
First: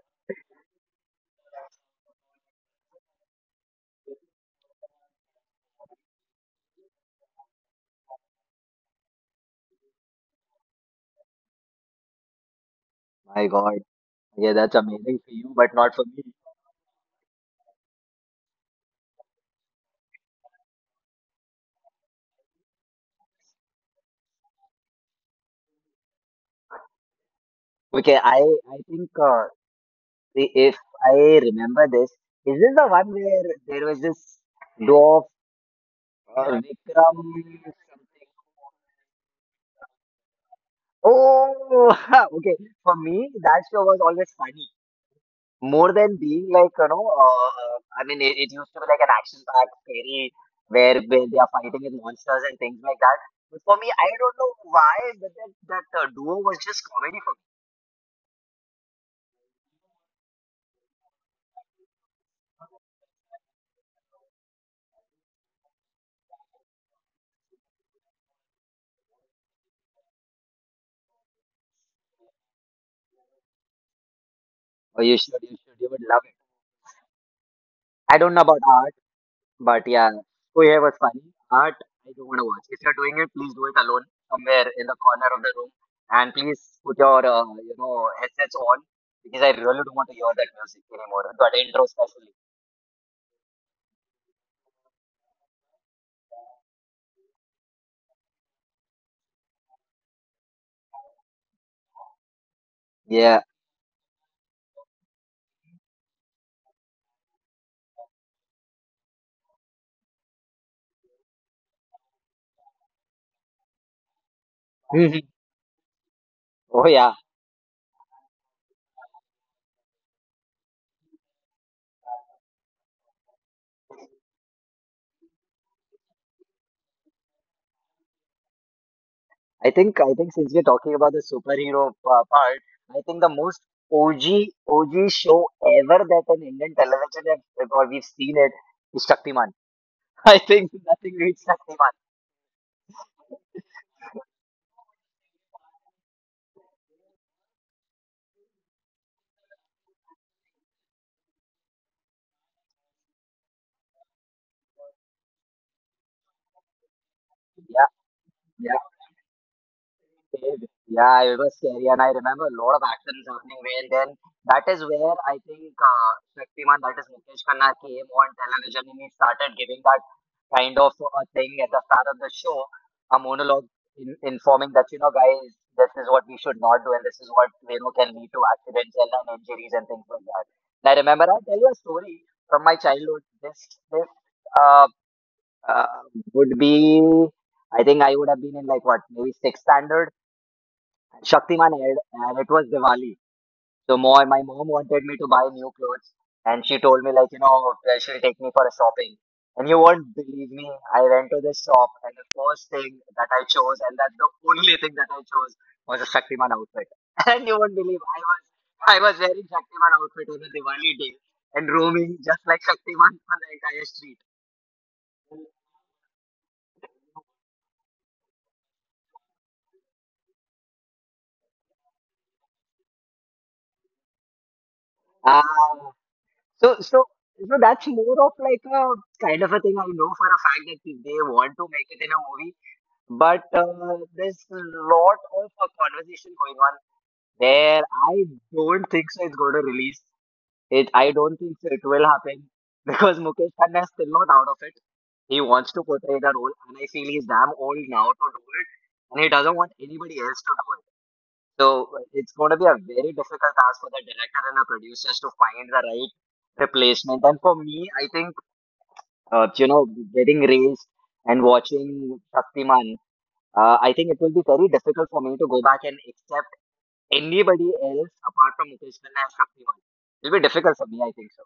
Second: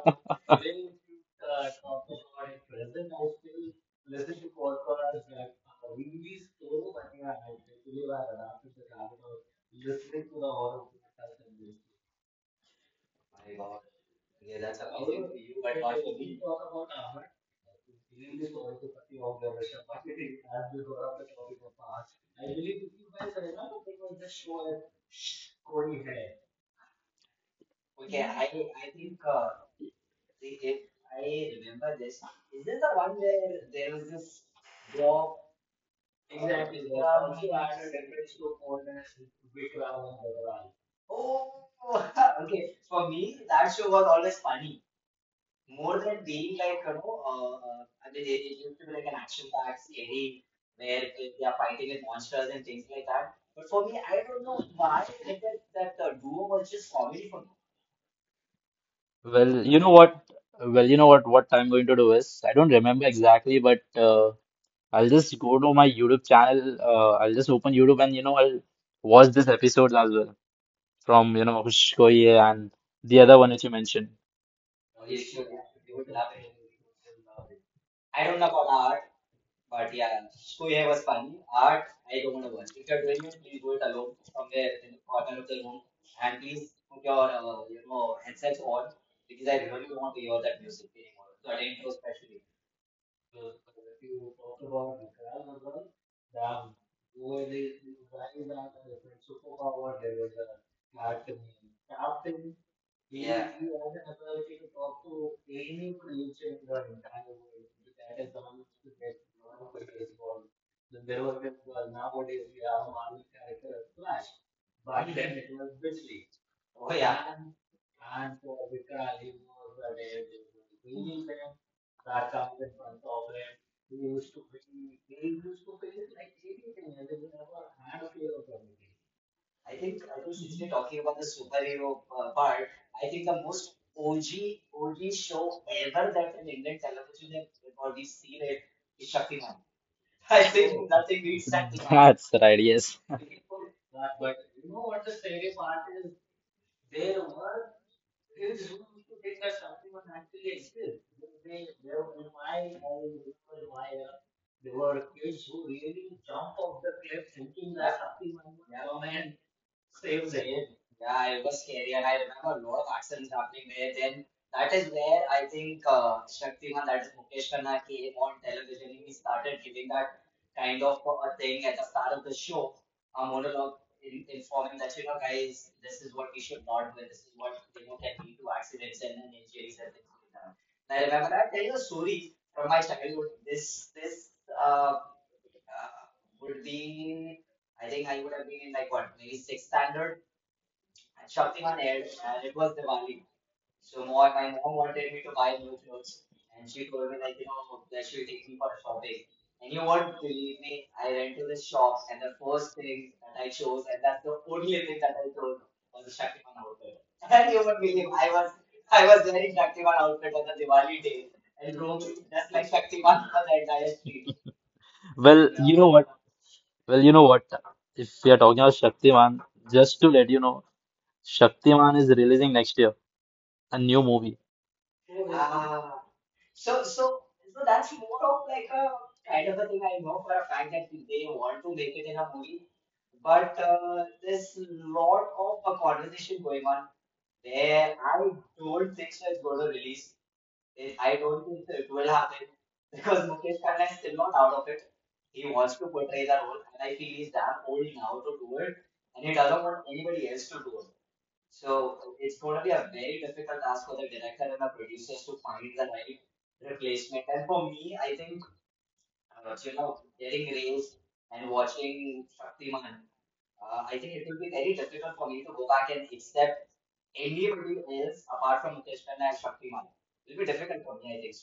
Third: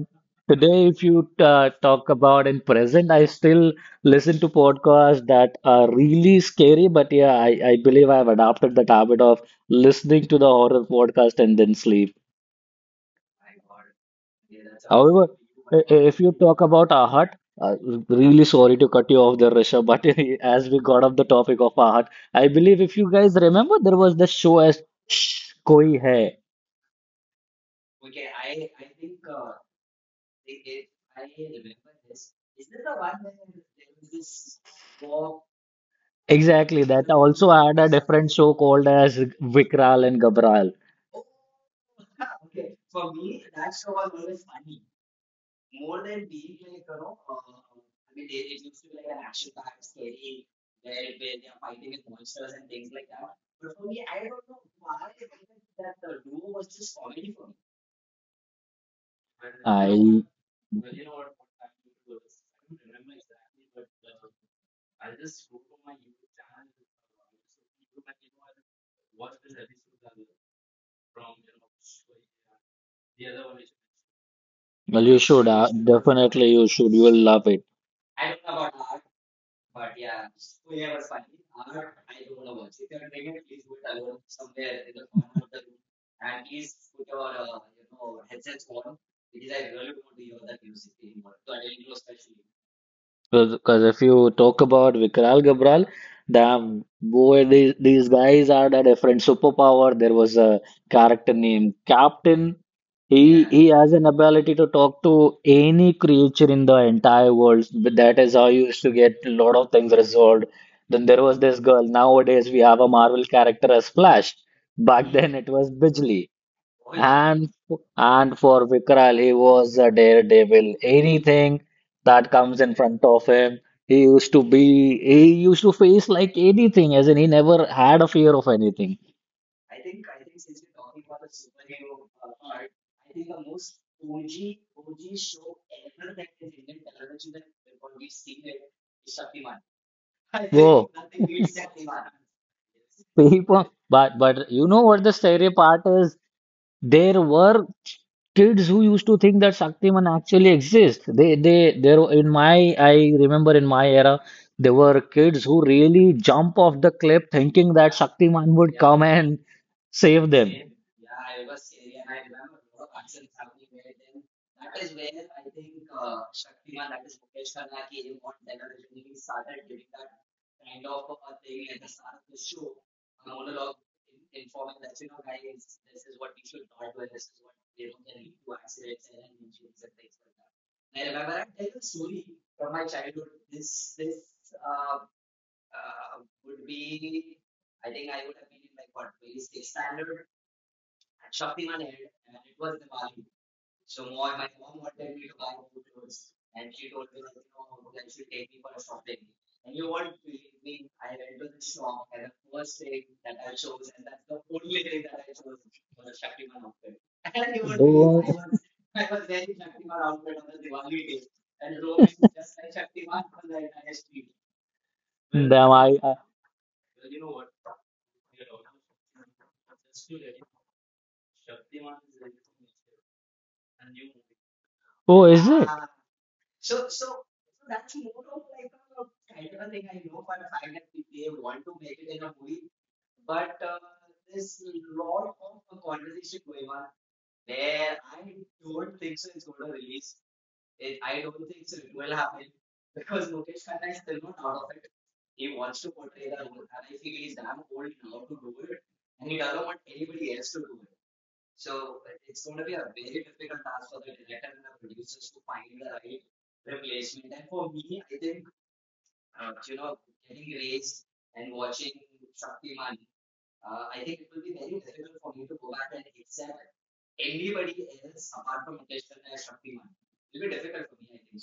[SPEAKER 1] today, if you talk about in present, I still listen to podcasts that are really scary. But yeah, I believe I've adopted that habit of listening to the horror podcast and then sleep.
[SPEAKER 3] My God. Yeah, that's amazing
[SPEAKER 1] However,
[SPEAKER 3] for you, but not for
[SPEAKER 1] if
[SPEAKER 3] me.
[SPEAKER 1] you talk about Ahat, uh, really sorry to cut you off there, Rishabh, but as we got off the topic of Ahat, I believe if you guys remember, there was the show as Shh, Koi Hai.
[SPEAKER 3] Okay, I think if I remember this, is this the one where there was this dwarf,
[SPEAKER 1] Exactly, that
[SPEAKER 3] Vikram
[SPEAKER 1] also had a
[SPEAKER 3] something?
[SPEAKER 1] different show called as Vikral and Gabral.
[SPEAKER 3] Oh, okay. For me, that show was always funny. More than being like, you know, I mean, it used to be like an action-packed, scary, where they are fighting with monsters and things like that. But for me, I don't know why, but that, that duo was just comedy for me.
[SPEAKER 2] Well, you know
[SPEAKER 1] I,
[SPEAKER 2] what? What I'm going to do is, I don't remember exactly, but I'll just go to my YouTube channel. I'll just open YouTube and, you know, I'll watch this episode as well from, you know, Hush Koi and the other one which you mentioned.
[SPEAKER 3] Oh,
[SPEAKER 1] well,
[SPEAKER 3] you
[SPEAKER 1] you
[SPEAKER 3] should,
[SPEAKER 1] should,
[SPEAKER 3] you should, you would love it.
[SPEAKER 1] definitely you should, you will love it.
[SPEAKER 3] I don't know about. But yeah, so yeah, was funny. Art, I don't want to watch. If you're doing it, please do it alone, somewhere in the corner of the room, and please put your you know headsets on because I really don't want to hear that music anymore. That intro especially.
[SPEAKER 1] Because if you talk about Vikral Gabral, damn, boy, these guys had a different superpower. There was a character named Captain.
[SPEAKER 3] Yeah.
[SPEAKER 1] He he has an ability to talk to any creature in the entire world. But that is how you used to get a lot of things resolved. Then there was this girl. Nowadays we have a Marvel character as Flash. Back
[SPEAKER 3] Mhm.
[SPEAKER 1] then it was Bijli.
[SPEAKER 3] Oh yeah.
[SPEAKER 1] And and for Vikral, he was a daredevil. Anything that comes in front of him, he used to face like anything, as in he never had a fear of anything.
[SPEAKER 3] I think since we're talking about the superhero part, I think the most OG OG show ever that an Indian television have, or we've seen it is Shaktiman. I think
[SPEAKER 1] Whoa.
[SPEAKER 3] nothing beats Shaktiman.
[SPEAKER 2] That's right, yes.
[SPEAKER 1] People, but you know what the scary part is? There were kids who used to think that Shaktiman actually exists. In my, I remember in my era, there were kids who really jump off the cliff thinking
[SPEAKER 3] Yeah,
[SPEAKER 1] that Shaktiman would
[SPEAKER 3] yeah.
[SPEAKER 1] come and save them.
[SPEAKER 3] Yeah, it was scary, and I remember a lot of accidents happening there. And then that is where I think Shaktiman, that is Mukesh Khanna, came on television and he started giving that kind of a thing at the start of the show, a monologue informing that, you know, guys, this is what we should not do, and this is what, you know, can lead to accidents and injuries and things like that. And I remember, I'll tell you a story from my childhood. This uh, uh, would be, I think I would have been in like what, maybe sixth standard Shaktiman aired and it was Diwali. So my mom wanted me to buy new clothes and she told me like, you know, she'll take me for a shopping. And you won't believe me, I went to this shop and the first thing that I chose and that's the only thing that I chose was a Shaktiman outfit. And you
[SPEAKER 1] They
[SPEAKER 3] won't believe
[SPEAKER 1] were,
[SPEAKER 3] I was wearing Shaktiman outfit on a Diwali day and roaming just like Shaktiman on the entire street.
[SPEAKER 2] Well,
[SPEAKER 1] them,
[SPEAKER 2] you know what? Well, you know what? If we are talking about Shaktiman, just to let you know, Shaktiman is releasing next year a new movie.
[SPEAKER 1] oh,
[SPEAKER 3] Uh,
[SPEAKER 1] is it?
[SPEAKER 3] So, so, so that's more of like a kind of a thing I know for a fact that pe- they want to make it in a movie, but there's a lot of a conversation going on where I don't think so it's going to release it. I don't think so it will happen because Mukesh Khanna is still not out of it. He wants to portray the role, and I feel he's damn old now to do it, and he doesn't want anybody else to do it. So it's going to be a very difficult task for the director and the producers to find the right replacement. And for me, I think uh, you know, getting raised and watching Shaktiman, I think it will be very difficult for me to go back and accept anybody else apart from Mukesh Khanna and Shaktiman. It will be difficult for me, I think so.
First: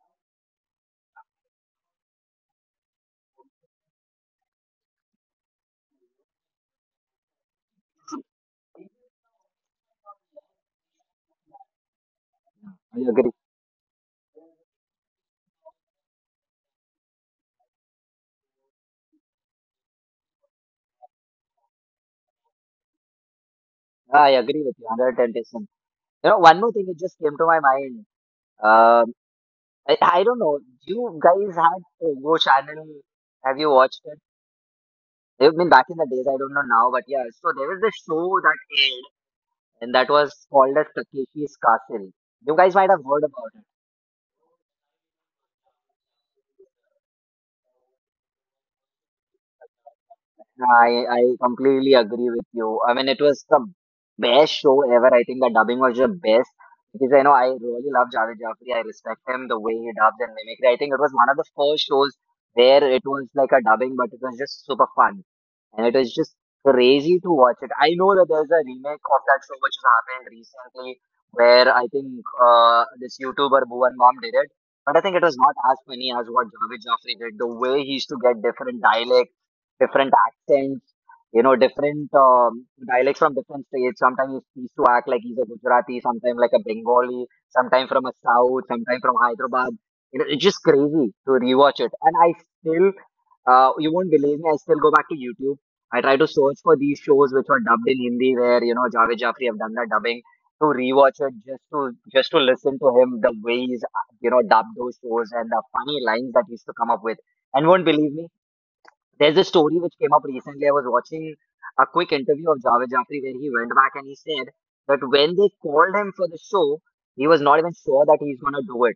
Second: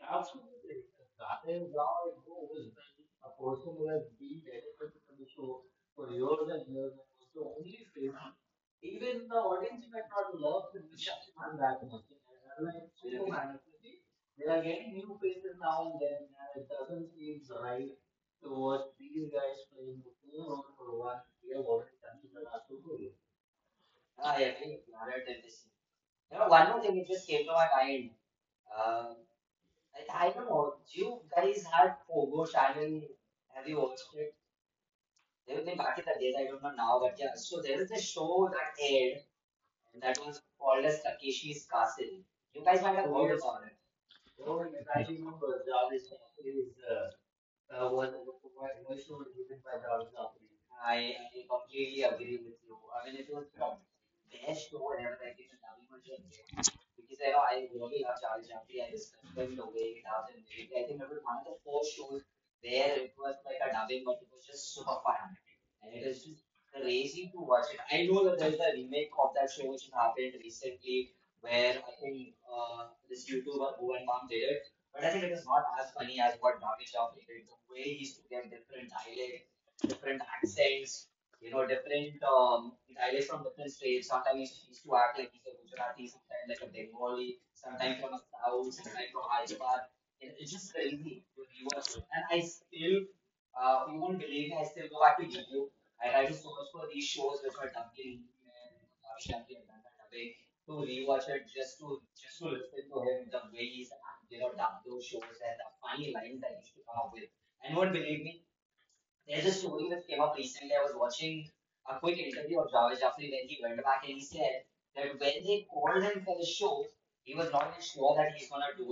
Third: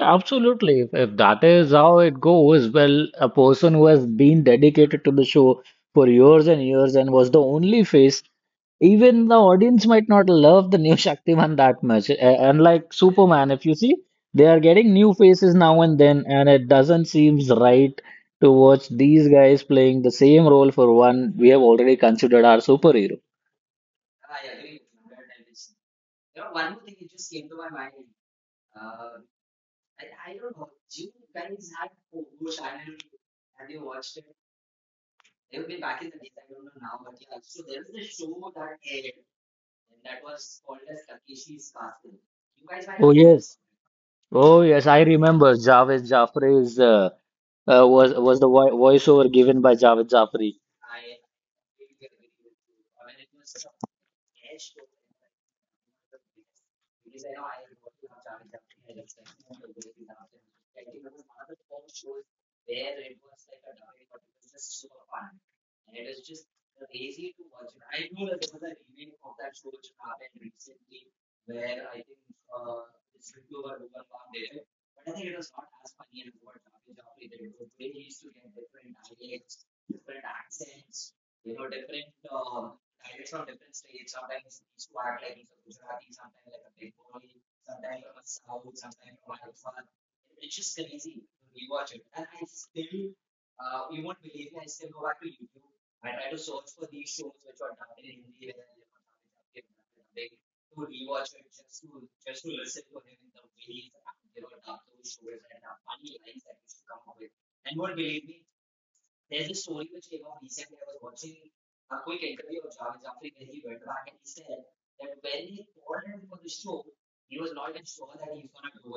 [SPEAKER 1] Absolutely. If that is how it goes, well, a person who has been dedicated to the show for years and years and was the only face, even the audience might not love the new Shaktiman that much. Unlike
[SPEAKER 3] I agree.
[SPEAKER 1] Superman, if you see, they are getting new faces now and then, and it doesn't seem right to watch these guys playing the same role for one we have already considered our superhero.
[SPEAKER 3] I agree with you, 110%. One more thing it just came to my mind. Um I don't know. You guys had Pogo channel. Have you watched it? I mean, back in the days, I don't know now, but yeah. So there was this show that aired, and that was called as Takeshi's Castle. You guys might have
[SPEAKER 1] Oh
[SPEAKER 3] heard about
[SPEAKER 1] yes.
[SPEAKER 3] it.
[SPEAKER 1] Oh yes, I remember Javed Jafri's was the voiceover given by Javed Zafri.
[SPEAKER 3] I completely agree with you. I mean, it was the best show ever. I think the dubbing was the best because I know I really love Javed Jaffri. I respect him the way he dubs and mimicry. I think it was one of the first shows where it was like a dubbing, but it was just super fun and it was just crazy to watch it. I know that there's a remake of that show which has happened recently where I think this YouTuber Bhuvan Mom did it. But I think it was not as funny as what Javed Jaffri did. The way he used to get different dialects, different accents, different dialects from different states. Sometimes he used to act like he's a Gujarati, sometimes like a Bengali, sometimes from a South, sometimes from Hyderabad. You know, it's just crazy to rewatch it. And I still, you won't believe me, I still go back to YouTube. I try to search for these shows which were dubbed in Hindi, where Javed Jaffri have done the dubbing to rewatch it, just to listen to him the way he's dubbed those shows and the funny lines that he used to come up with. And won't believe me, there's a story which came up recently. I was watching a quick interview of Javed Jaffri where he went back and he said that when they called him for the show, he was not even sure that he's gonna do it.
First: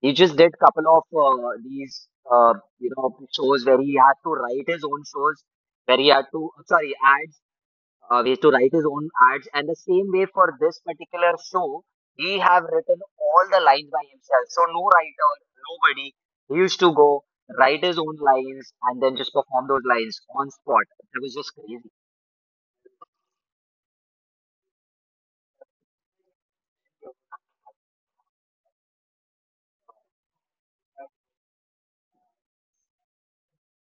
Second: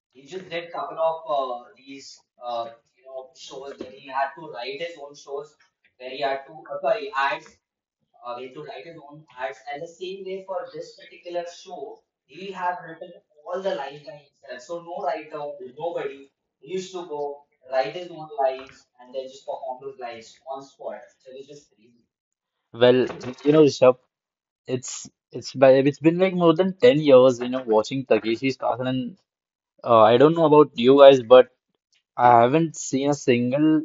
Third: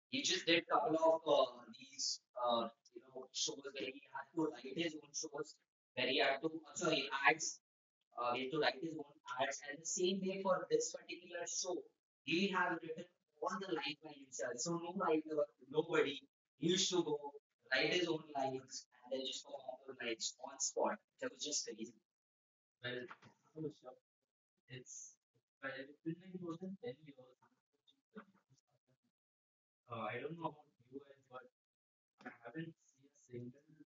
[SPEAKER 3] He just did couple of these you know shows where he had to write his own shows, where he had to, sorry, ads, ways to write his own ads, and the same way for this particular show he have written all the lines by himself. So no writer, nobody, he used to go write his own lines and then just perform those lines on spot. It was just crazy.
[SPEAKER 2] Well, you know, Rishabh, it's been like more than 10 years, you know, watching Takeshi's Castle and I don't know about you guys, but I haven't seen a single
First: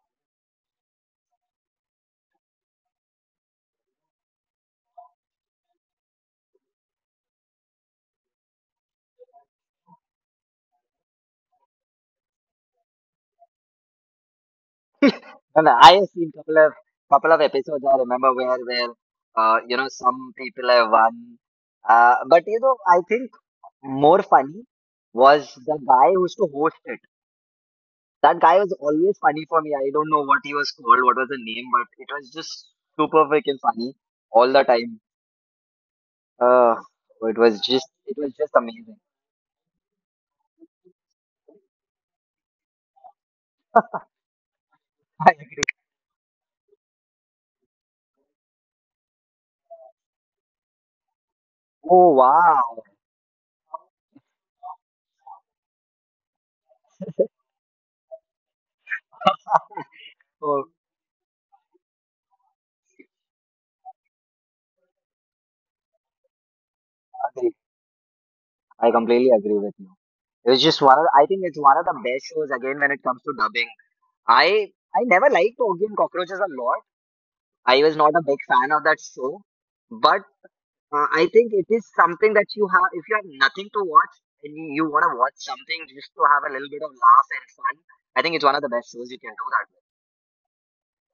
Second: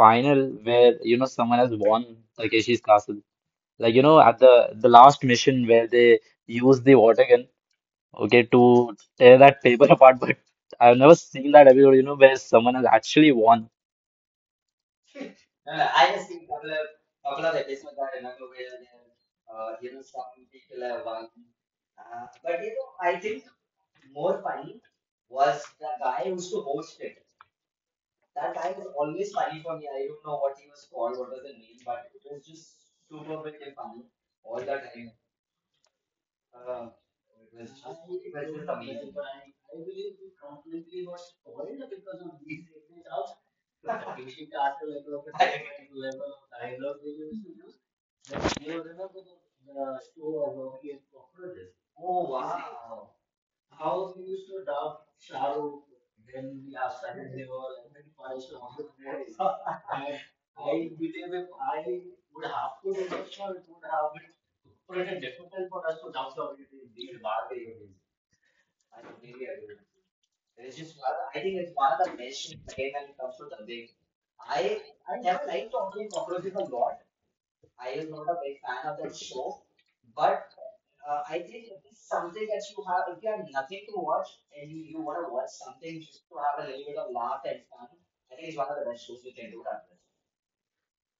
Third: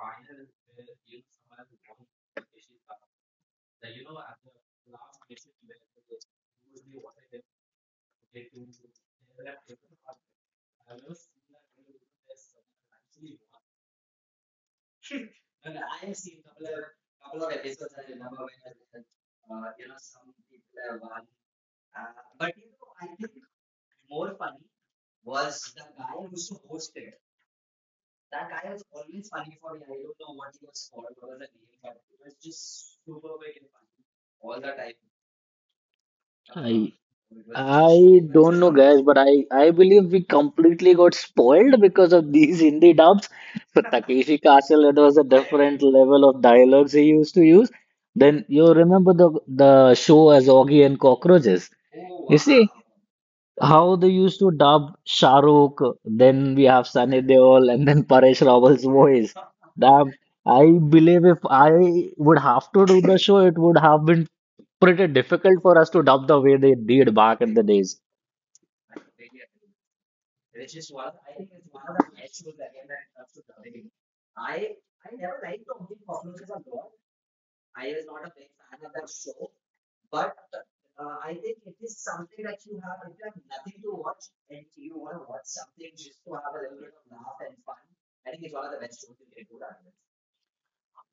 [SPEAKER 2] final where you know someone has won Takeshi's Castle. Like you know, at the last mission where they use the water gun, okay, to tear that paper apart, but I've never seen that episode, you know, where someone has actually won.
[SPEAKER 3] And I have seen couple of episodes I remember, where some people have won. But you know, I think more funny was the guy who used to host it. That guy was always funny for me. I don't know what he was called, what was the name, but it was just super freaking funny all the time. Uh,
[SPEAKER 1] I
[SPEAKER 3] it was just, it
[SPEAKER 1] I
[SPEAKER 3] was just
[SPEAKER 1] don't know,
[SPEAKER 3] amazing.
[SPEAKER 1] guys, but I believe we completely got spoiled because of these Hindi dubs. For Takeshi Castle, it was a
[SPEAKER 3] I agree.
[SPEAKER 1] different level of dialogues he used to use. Then you remember the show as Augie and Cockroaches.
[SPEAKER 3] Oh
[SPEAKER 1] You see
[SPEAKER 3] wow.
[SPEAKER 1] how they used to dub Shah Rukh, then we have Sunny Deol, and then Paresh Rawal's voice. Damn,
[SPEAKER 3] Oh,
[SPEAKER 1] I believe if I would have to do the show, it would have been pretty difficult for us to dub the way they did back in
[SPEAKER 3] agree.
[SPEAKER 1] the days.
[SPEAKER 3] I completely agree with you. It was just one of, I think it's one of the best shows again when it comes to dubbing. I I never liked Oggy and Cockroaches a lot. I was not a big fan of that show, but I think it is something that you have, if you have nothing to watch and you want to watch something just to have a little bit of laugh and fun, I think it's one of the best shows you can do that with.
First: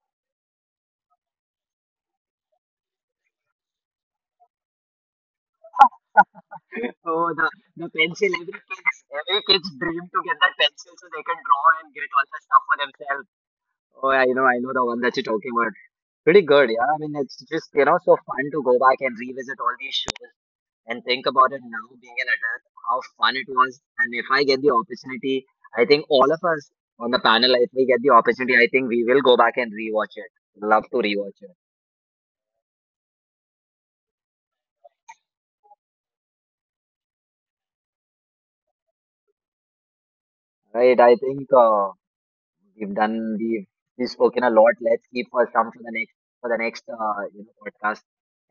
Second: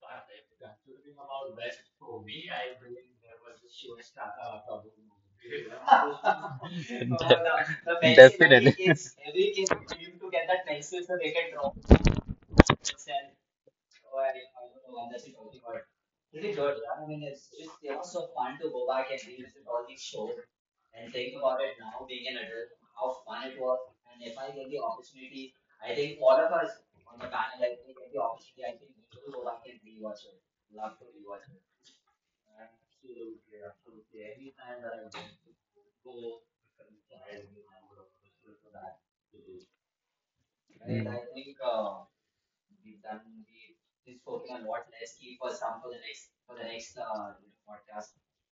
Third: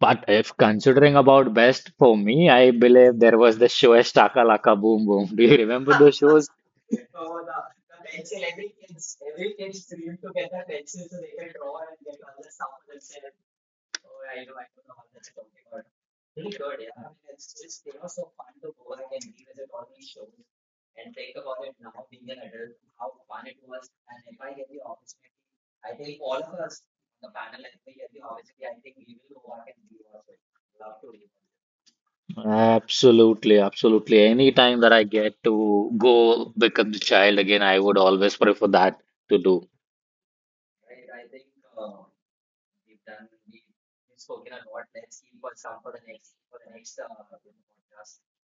[SPEAKER 1] But if considering about best for me, I believe there was the show as Chaka Laka Boom Boom. Do you remember those shows?
[SPEAKER 3] So the, the pencil,
[SPEAKER 2] Definitely.
[SPEAKER 3] every kid's dream to get that pencil so they can draw and get all the stuff for themselves. Oh, I know the one that you're talking about. Pretty good, yeah. I mean, it's just, you know, so fun to go back and revisit all these shows and think about it now being an adult, how fun it was. And if I get the opportunity, I think all of us on the panel, if we get the opportunity, I think we will go back and rewatch it, love to rewatch it.
[SPEAKER 1] Absolutely, absolutely. Any time that I get to go become the child again, I would always prefer that to do.
[SPEAKER 3] Right, I think we've done we've, we've spoken a lot. Let's keep for some for the next, podcast,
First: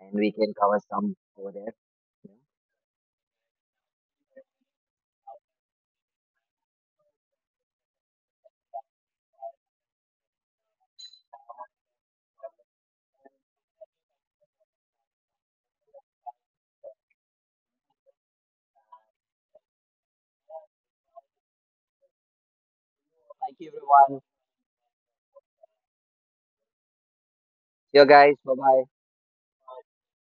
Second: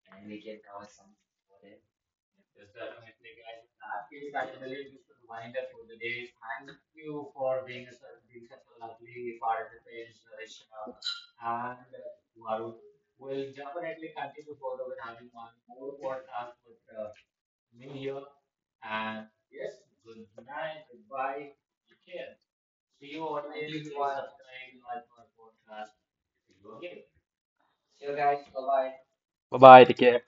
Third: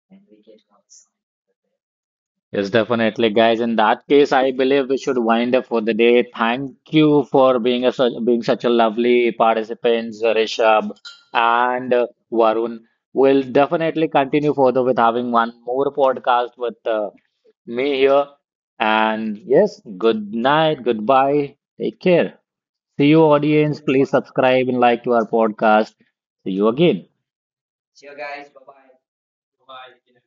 [SPEAKER 3] and we can cover some over there.
[SPEAKER 1] Yes, definitely, guys. In that case, I believe we should wind up for the day. Thank you for being a, such being such a lovely participant, Rishabh and Varun. We'll definitely continue further with having one more podcast with me here. And yes, good night, goodbye, take care. See you,
[SPEAKER 3] Thank you,
[SPEAKER 1] audience. Please
[SPEAKER 3] everyone.
[SPEAKER 1] subscribe and like to our podcast. See you again.
[SPEAKER 3] See you guys, bye bye.
[SPEAKER 2] Bye bye, take care.